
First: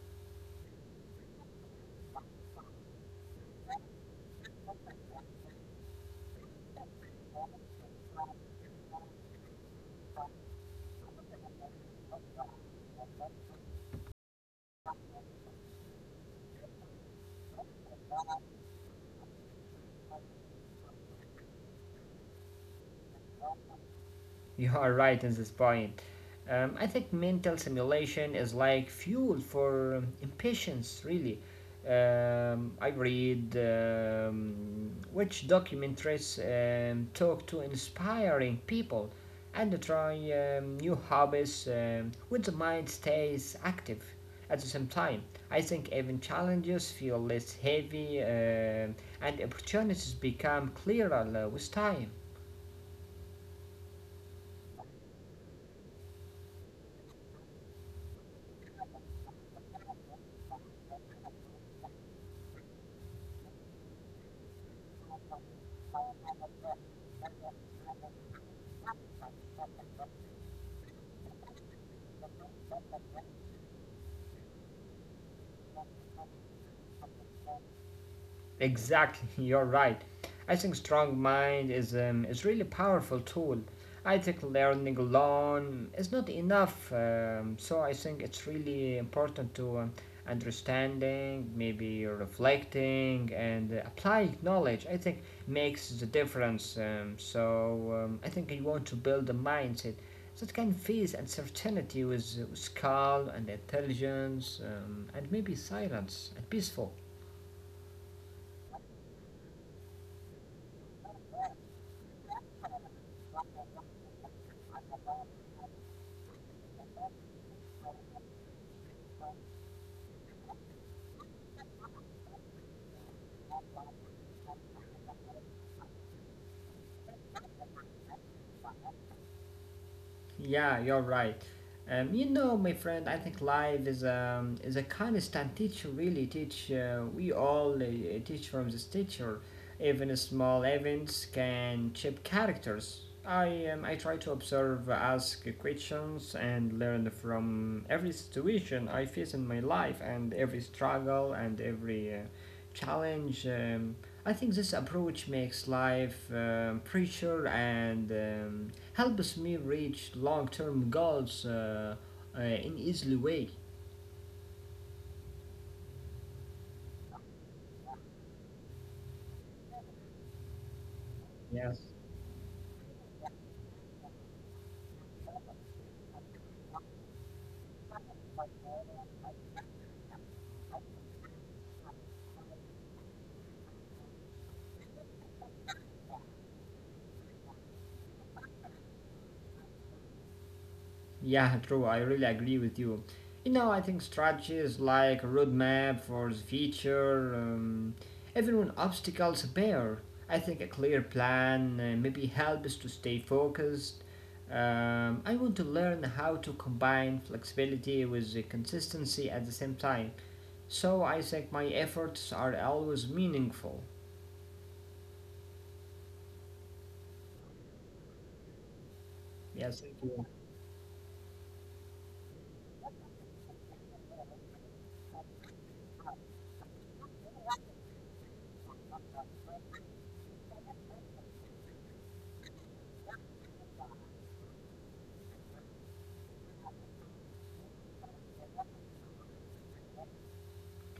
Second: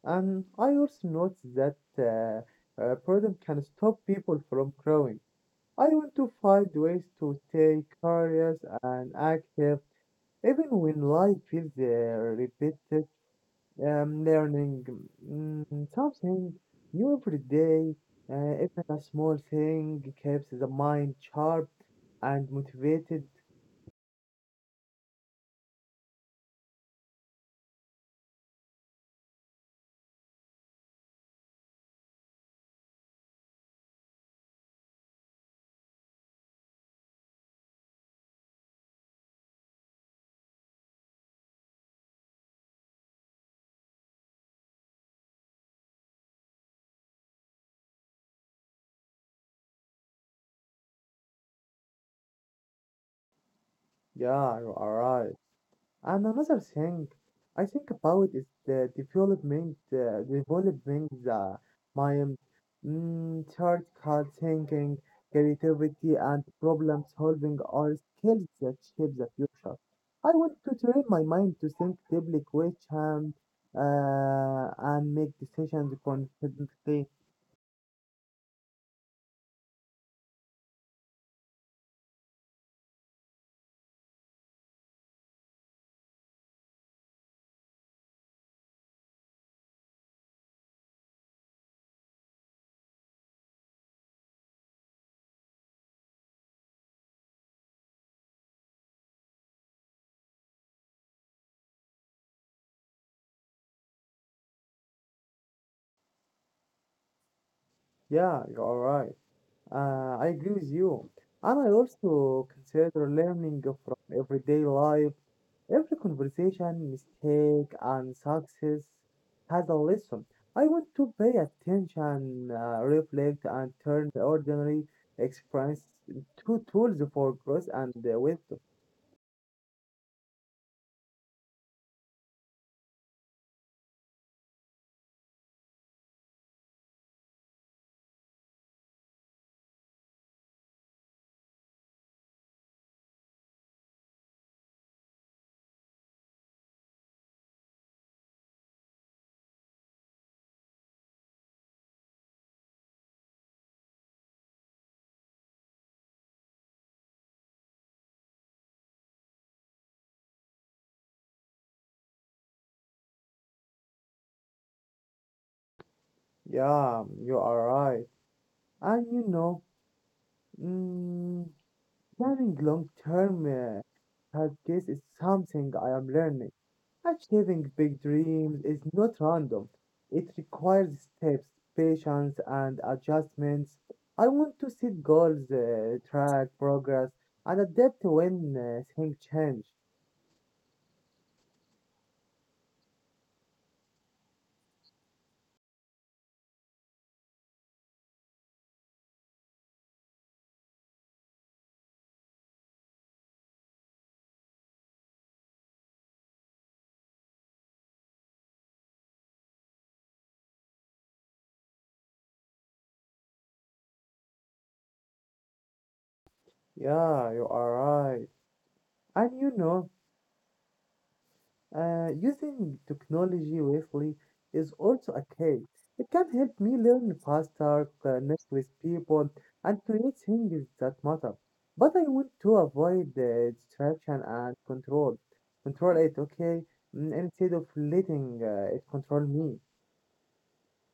And I also noticed that boredom can stop people from growing. I want to find ways to stay curious and active, even when life feels repetitive. Learning something new every day, even a small thing, keeps the mind sharp and motivated. You are right in this point. I think mental simulation is like fuel for impatience, really. I read which documentaries talk to inspiring people and try new hobbies when the mind stays active. At the same time, I think even challenges feel less heavy and opportunities become clearer with time. Yeah, you are right. And another thing I think about is the development the mind. Critical thinking, creativity, and problem solving are skills that shape the future. I want to train my mind to think deeply, question, and make decisions confidently. Exactly, [laughs] you're right. I think strong mind is really powerful tool. I think learning alone is not enough. So I think it's really important to understanding, maybe reflecting, and applying knowledge. I think makes the difference. So I think you want to build a mindset that can face uncertainty with calm and intelligence, and maybe silence and peaceful. Yeah, you are right. I agree with you. And I also consider learning from everyday life. Every conversation, mistake, and success has a lesson. I want to pay attention, reflect, and turn the ordinary experience into tools for growth and wisdom. Yeah, you're right. You know, my friend, I think life is a constant teacher. Really, teach we all teach from this teacher. Even small events can shape characters. I try to observe, ask questions, and learn from every situation I face in my life, and every struggle and every challenge. I think this approach makes life richer and helps me reach long-term goals in easily way. Yeah, you are right. And you know, mm, Yes. planning long term targets is something I am learning. Achieving big dreams is not random. It requires steps, patience, and adjustments. I want to set goals, track progress, and adapt when things change. Yeah, true. I really agree with you. You know, I think strategies like roadmap for the future, even when obstacles appear, I think a clear plan maybe helps to stay focused. I want to learn how to combine flexibility with the consistency at the same time, so I think my efforts are always meaningful. Yeah, you are right. And you Yes. know, using technology wisely is also a key. It can help me learn faster, connect with people, and create things that matter. But I want to avoid distraction and control. Control it, okay? Instead of letting it control me.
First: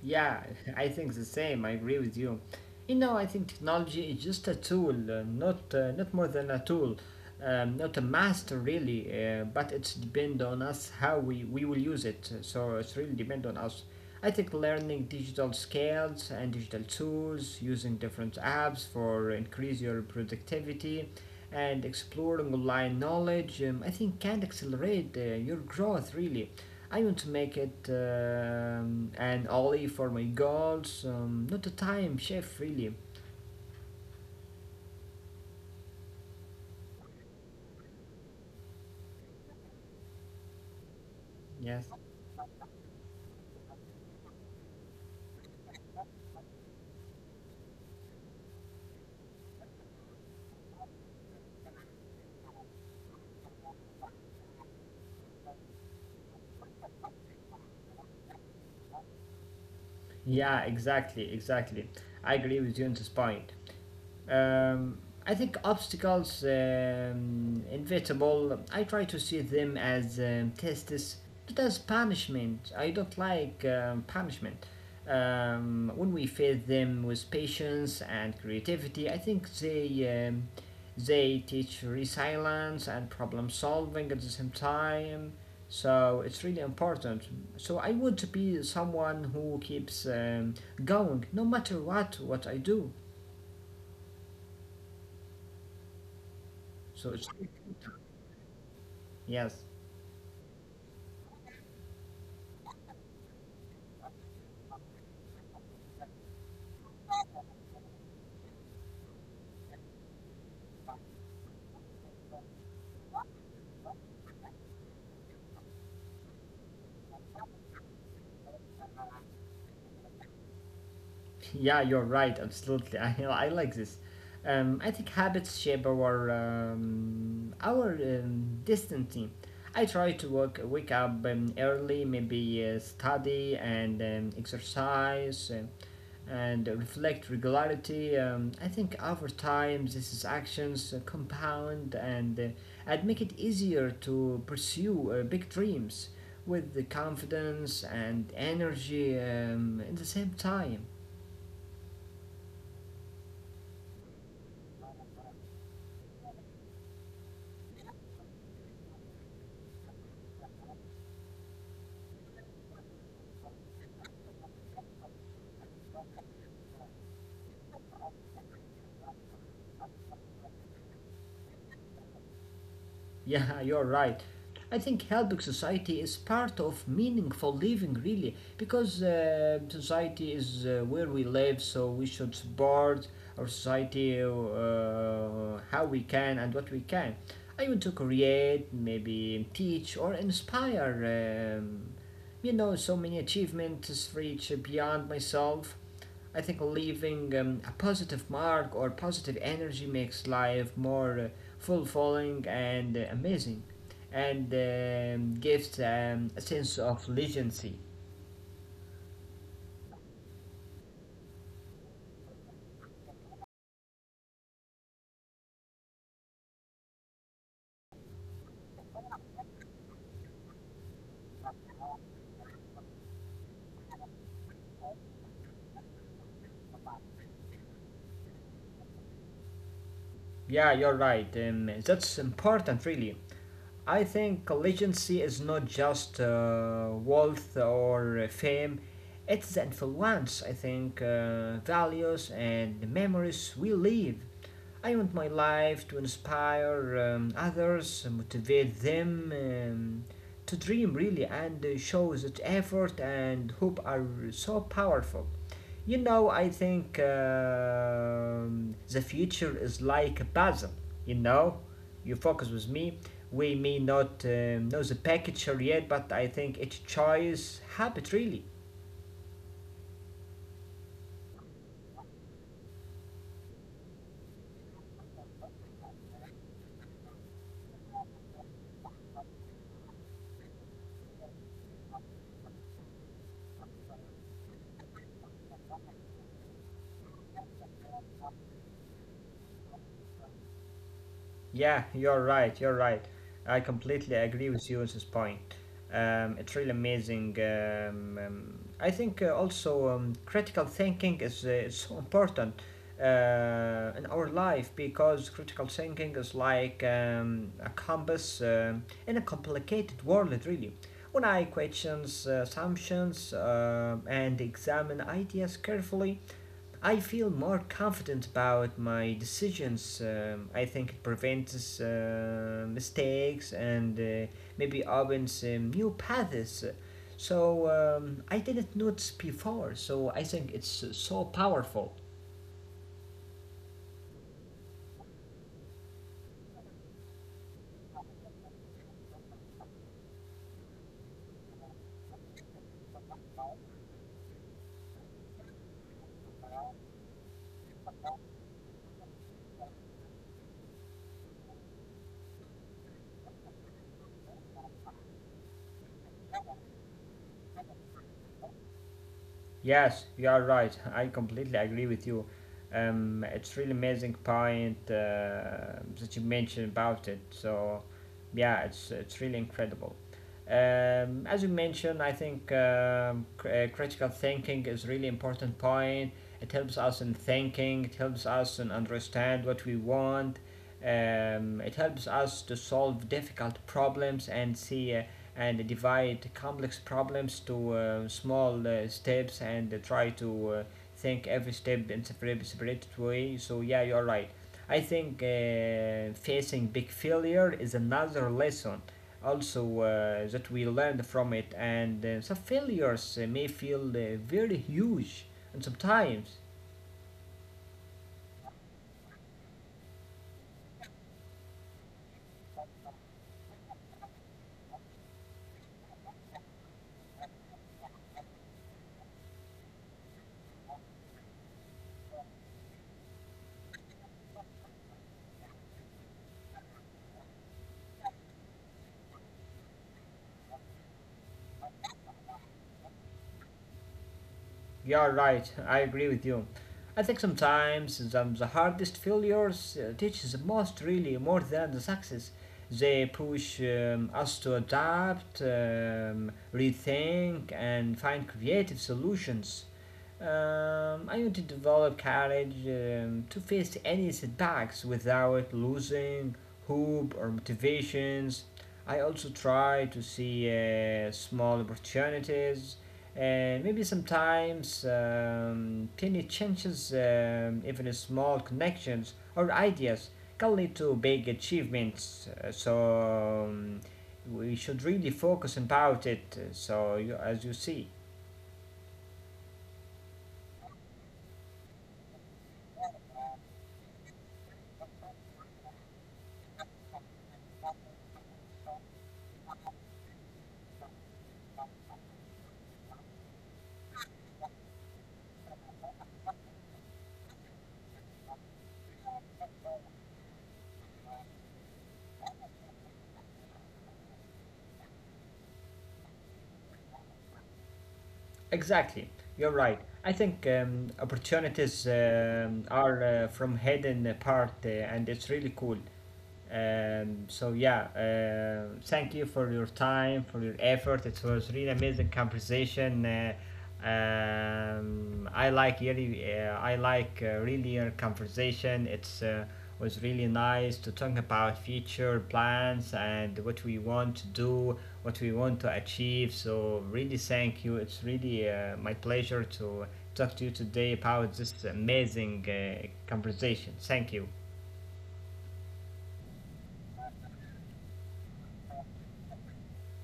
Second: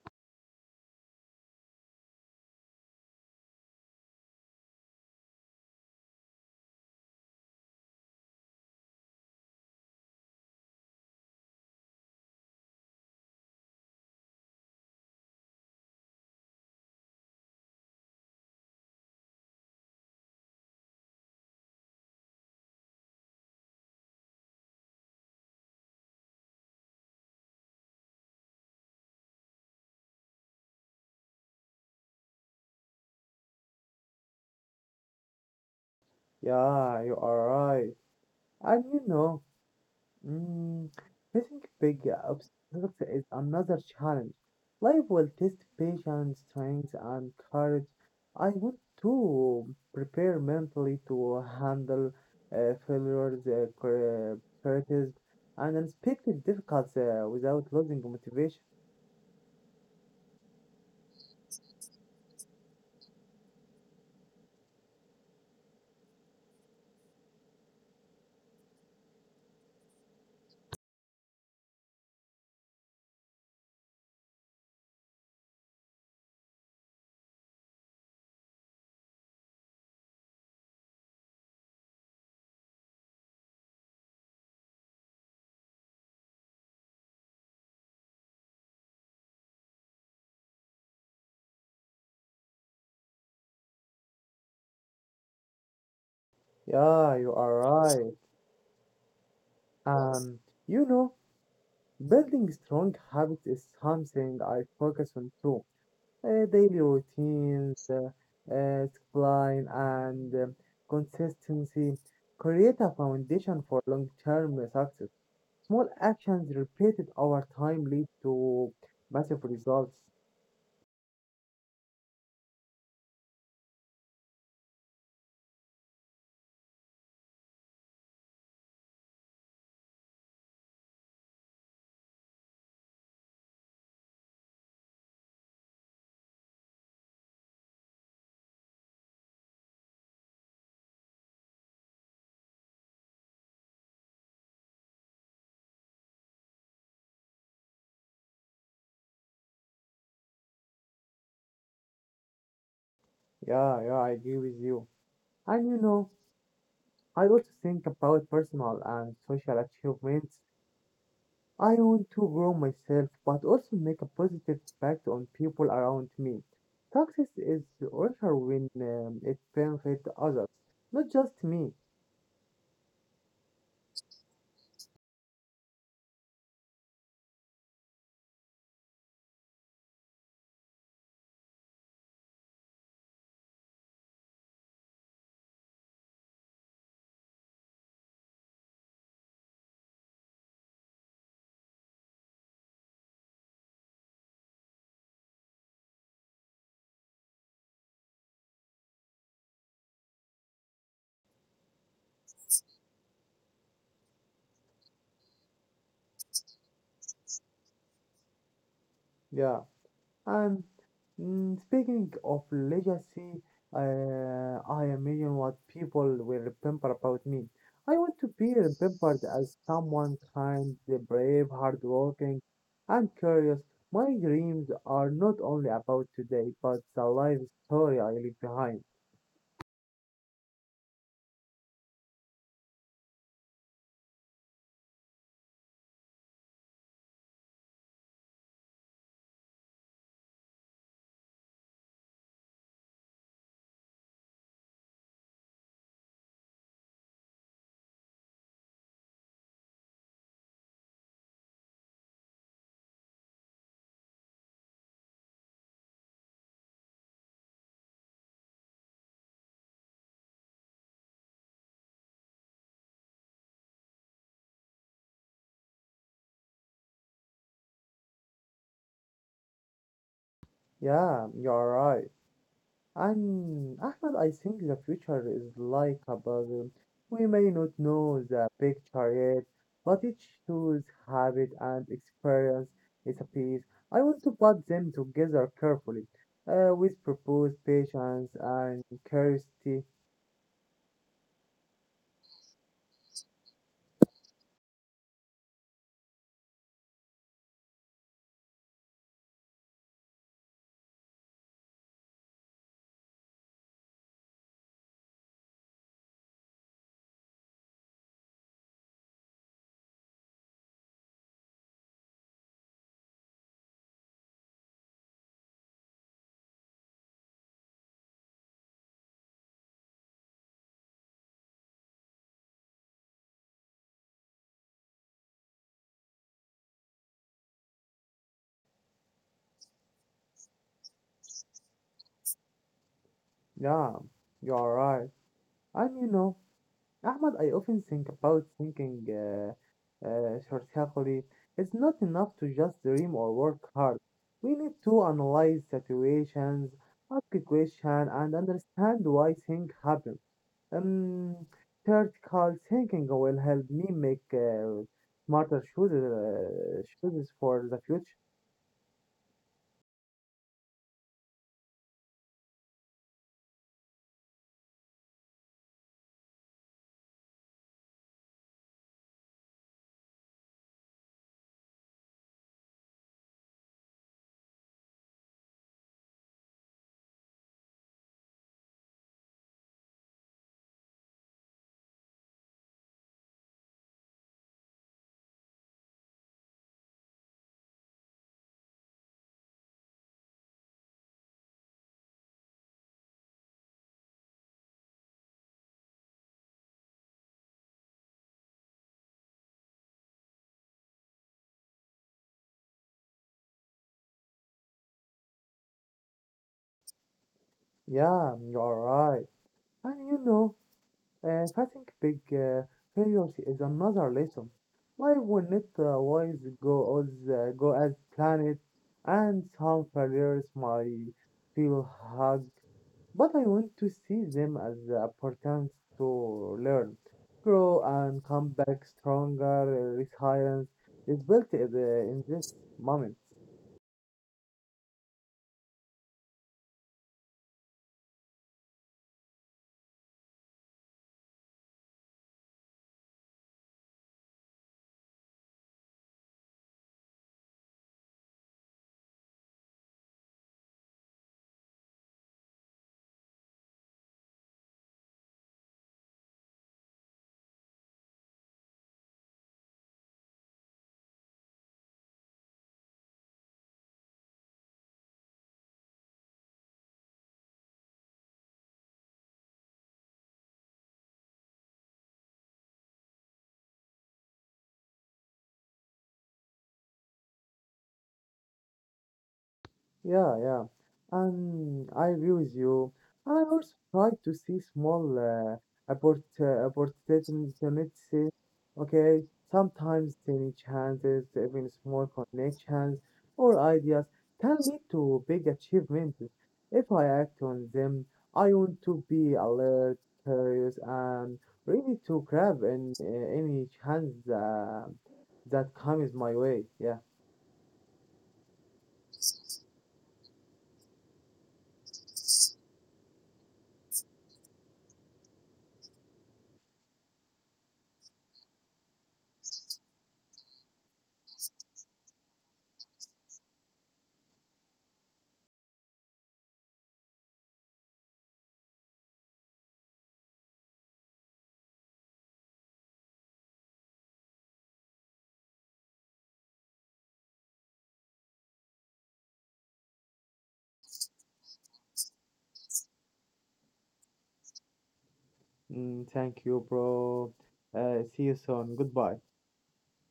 Yeah, [laughs] I think the same. I agree with you. You know, I think technology is just a tool, not more than a tool, not a master really. But it's depend on us how we will use it. So it's really depend on us. I think learning digital skills and digital tools, using different apps for increase your productivity, and exploring online knowledge, I think can accelerate your growth really. I want to make it an ollie for my goals, not a time chef, really. Yeah, you are right. And you know, Mm, facing Yes. big obstacles is another challenge. Life will test patience, strength, and courage. I want to prepare mentally to handle failures, criticism, and unexpected difficulties without losing motivation. Yeah, exactly, exactly. I agree with you on this point. Um, I think obstacles, inevitable, I try to see them as tests, not as punishment. I don't like punishment. When we face them with patience and creativity, I think they teach resilience and problem solving at the same time. So it's really important. So I want to be someone who keeps going no matter what I do. Yeah, So you it's really are right. Yes. Um, you know, building strong habits is something I focus on too. Daily routines, discipline, and consistency create a foundation for long-term success. Small actions repeated over time lead to massive results. [laughs] Yeah, you're right. Absolutely. [laughs] I like this. I think habits shape our destiny. I try to work, wake up early, maybe study and exercise and reflect regularity. I think over time, these is actions compound and make it easier to pursue big dreams with the confidence and energy at the same time. Yeah, yeah, I agree with you. And you know, I also think about personal and social achievements. I want to grow myself but also make a positive impact on people around me. Success is richer when it benefits others, not just me. Yeah, [laughs] you're right. I think helping society is part of meaningful living, really, because society is where we live, so we should support our society how we can and what we can. I want to create, maybe teach, or inspire. You know, so many achievements reach beyond myself. I think leaving a positive mark or positive energy makes life more fulfilling and amazing and gives a sense of legacy. Yeah. And speaking of legacy, I imagine what people will remember about me. I want to be remembered as someone kind, brave, hardworking, and curious. My dreams are not only about today, but the life story I leave behind. Yeah, you're right. That's important, really. I think legacy is not just wealth or fame, it's the influence, I think, values and memories we leave. I want my life to inspire others, motivate them to dream really, and show that effort and hope are so powerful. You know, I think the future is like a puzzle. You know, you focus with me. We may not know the picture yet, but I think each choice habit really. Yeah, you're right. And Ahmed, I think the future is like a puzzle. We may not know the picture yet, but each shoes, habit, and experience is a piece. I want to put them together carefully, with purpose, patience, and curiosity. Yeah, you're right. You're right. I completely agree with you on this point. It's really amazing. I think also critical thinking is so important in our life because critical thinking is like a compass in a complicated world, really. When I questions assumptions and examine ideas carefully, I feel more confident about my decisions. I think it prevents mistakes and maybe opens new paths. So I didn't notice before. So I think it's so powerful. Yeah, you're right. And you know, Ahmad, I often think about thinking strategically. It's not enough to just dream or work hard. We need to analyze situations, ask questions, and understand why things happen. Um, Theoretical thinking will help me make smarter choices for the future. Yes, you are right. [laughs] I completely agree with you. It's really amazing point that you mentioned about it. So, yeah, it's really incredible. As you mentioned, I think critical thinking is really important point. It helps us in thinking. It helps us in understand what we want. It helps us to solve difficult problems and see and divide complex problems to small steps and try to think every step in separate way. So yeah, you're right. I think facing big failure is another lesson also that we learned from it and some failures may feel very huge and sometimes Yeah, you're right. And you know, facing big failures is another lesson. Life will not always go as planned, and some failures might feel hard, but I want to see them as opportunities to learn, grow, and come back stronger. Resilience is built in this moment. You're right, I agree with you. I think sometimes the hardest failures teaches most really more than the success. They push us to adapt, rethink, and find creative solutions. I want to develop courage to face any setbacks without losing hope or motivations. I also try to see small opportunities and maybe sometimes tiny changes, even small connections or ideas, can lead to big achievements. So we should really focus about it. So you, as you see, Yeah, yeah. And I agree with you. And I also try to see small opportunities. Okay, sometimes tiny chances, even small connections or ideas can lead to big achievements. If I act on them, I want to be alert, curious, and ready to grab in, any chance that comes my way. Yeah. exactly, you're right. I think opportunities are from hidden part, and it's really cool. So yeah, thank you for your time, for your effort. It was really amazing conversation. I like really your conversation. It's was really nice to talk about future plans and what we want to do, what we want to achieve. So really, thank you. It's really my pleasure to talk to you today about this amazing conversation. Thank you. Thank you, bro. See you soon. Goodbye.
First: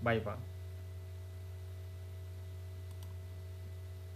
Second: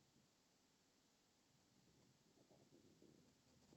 Bye bye.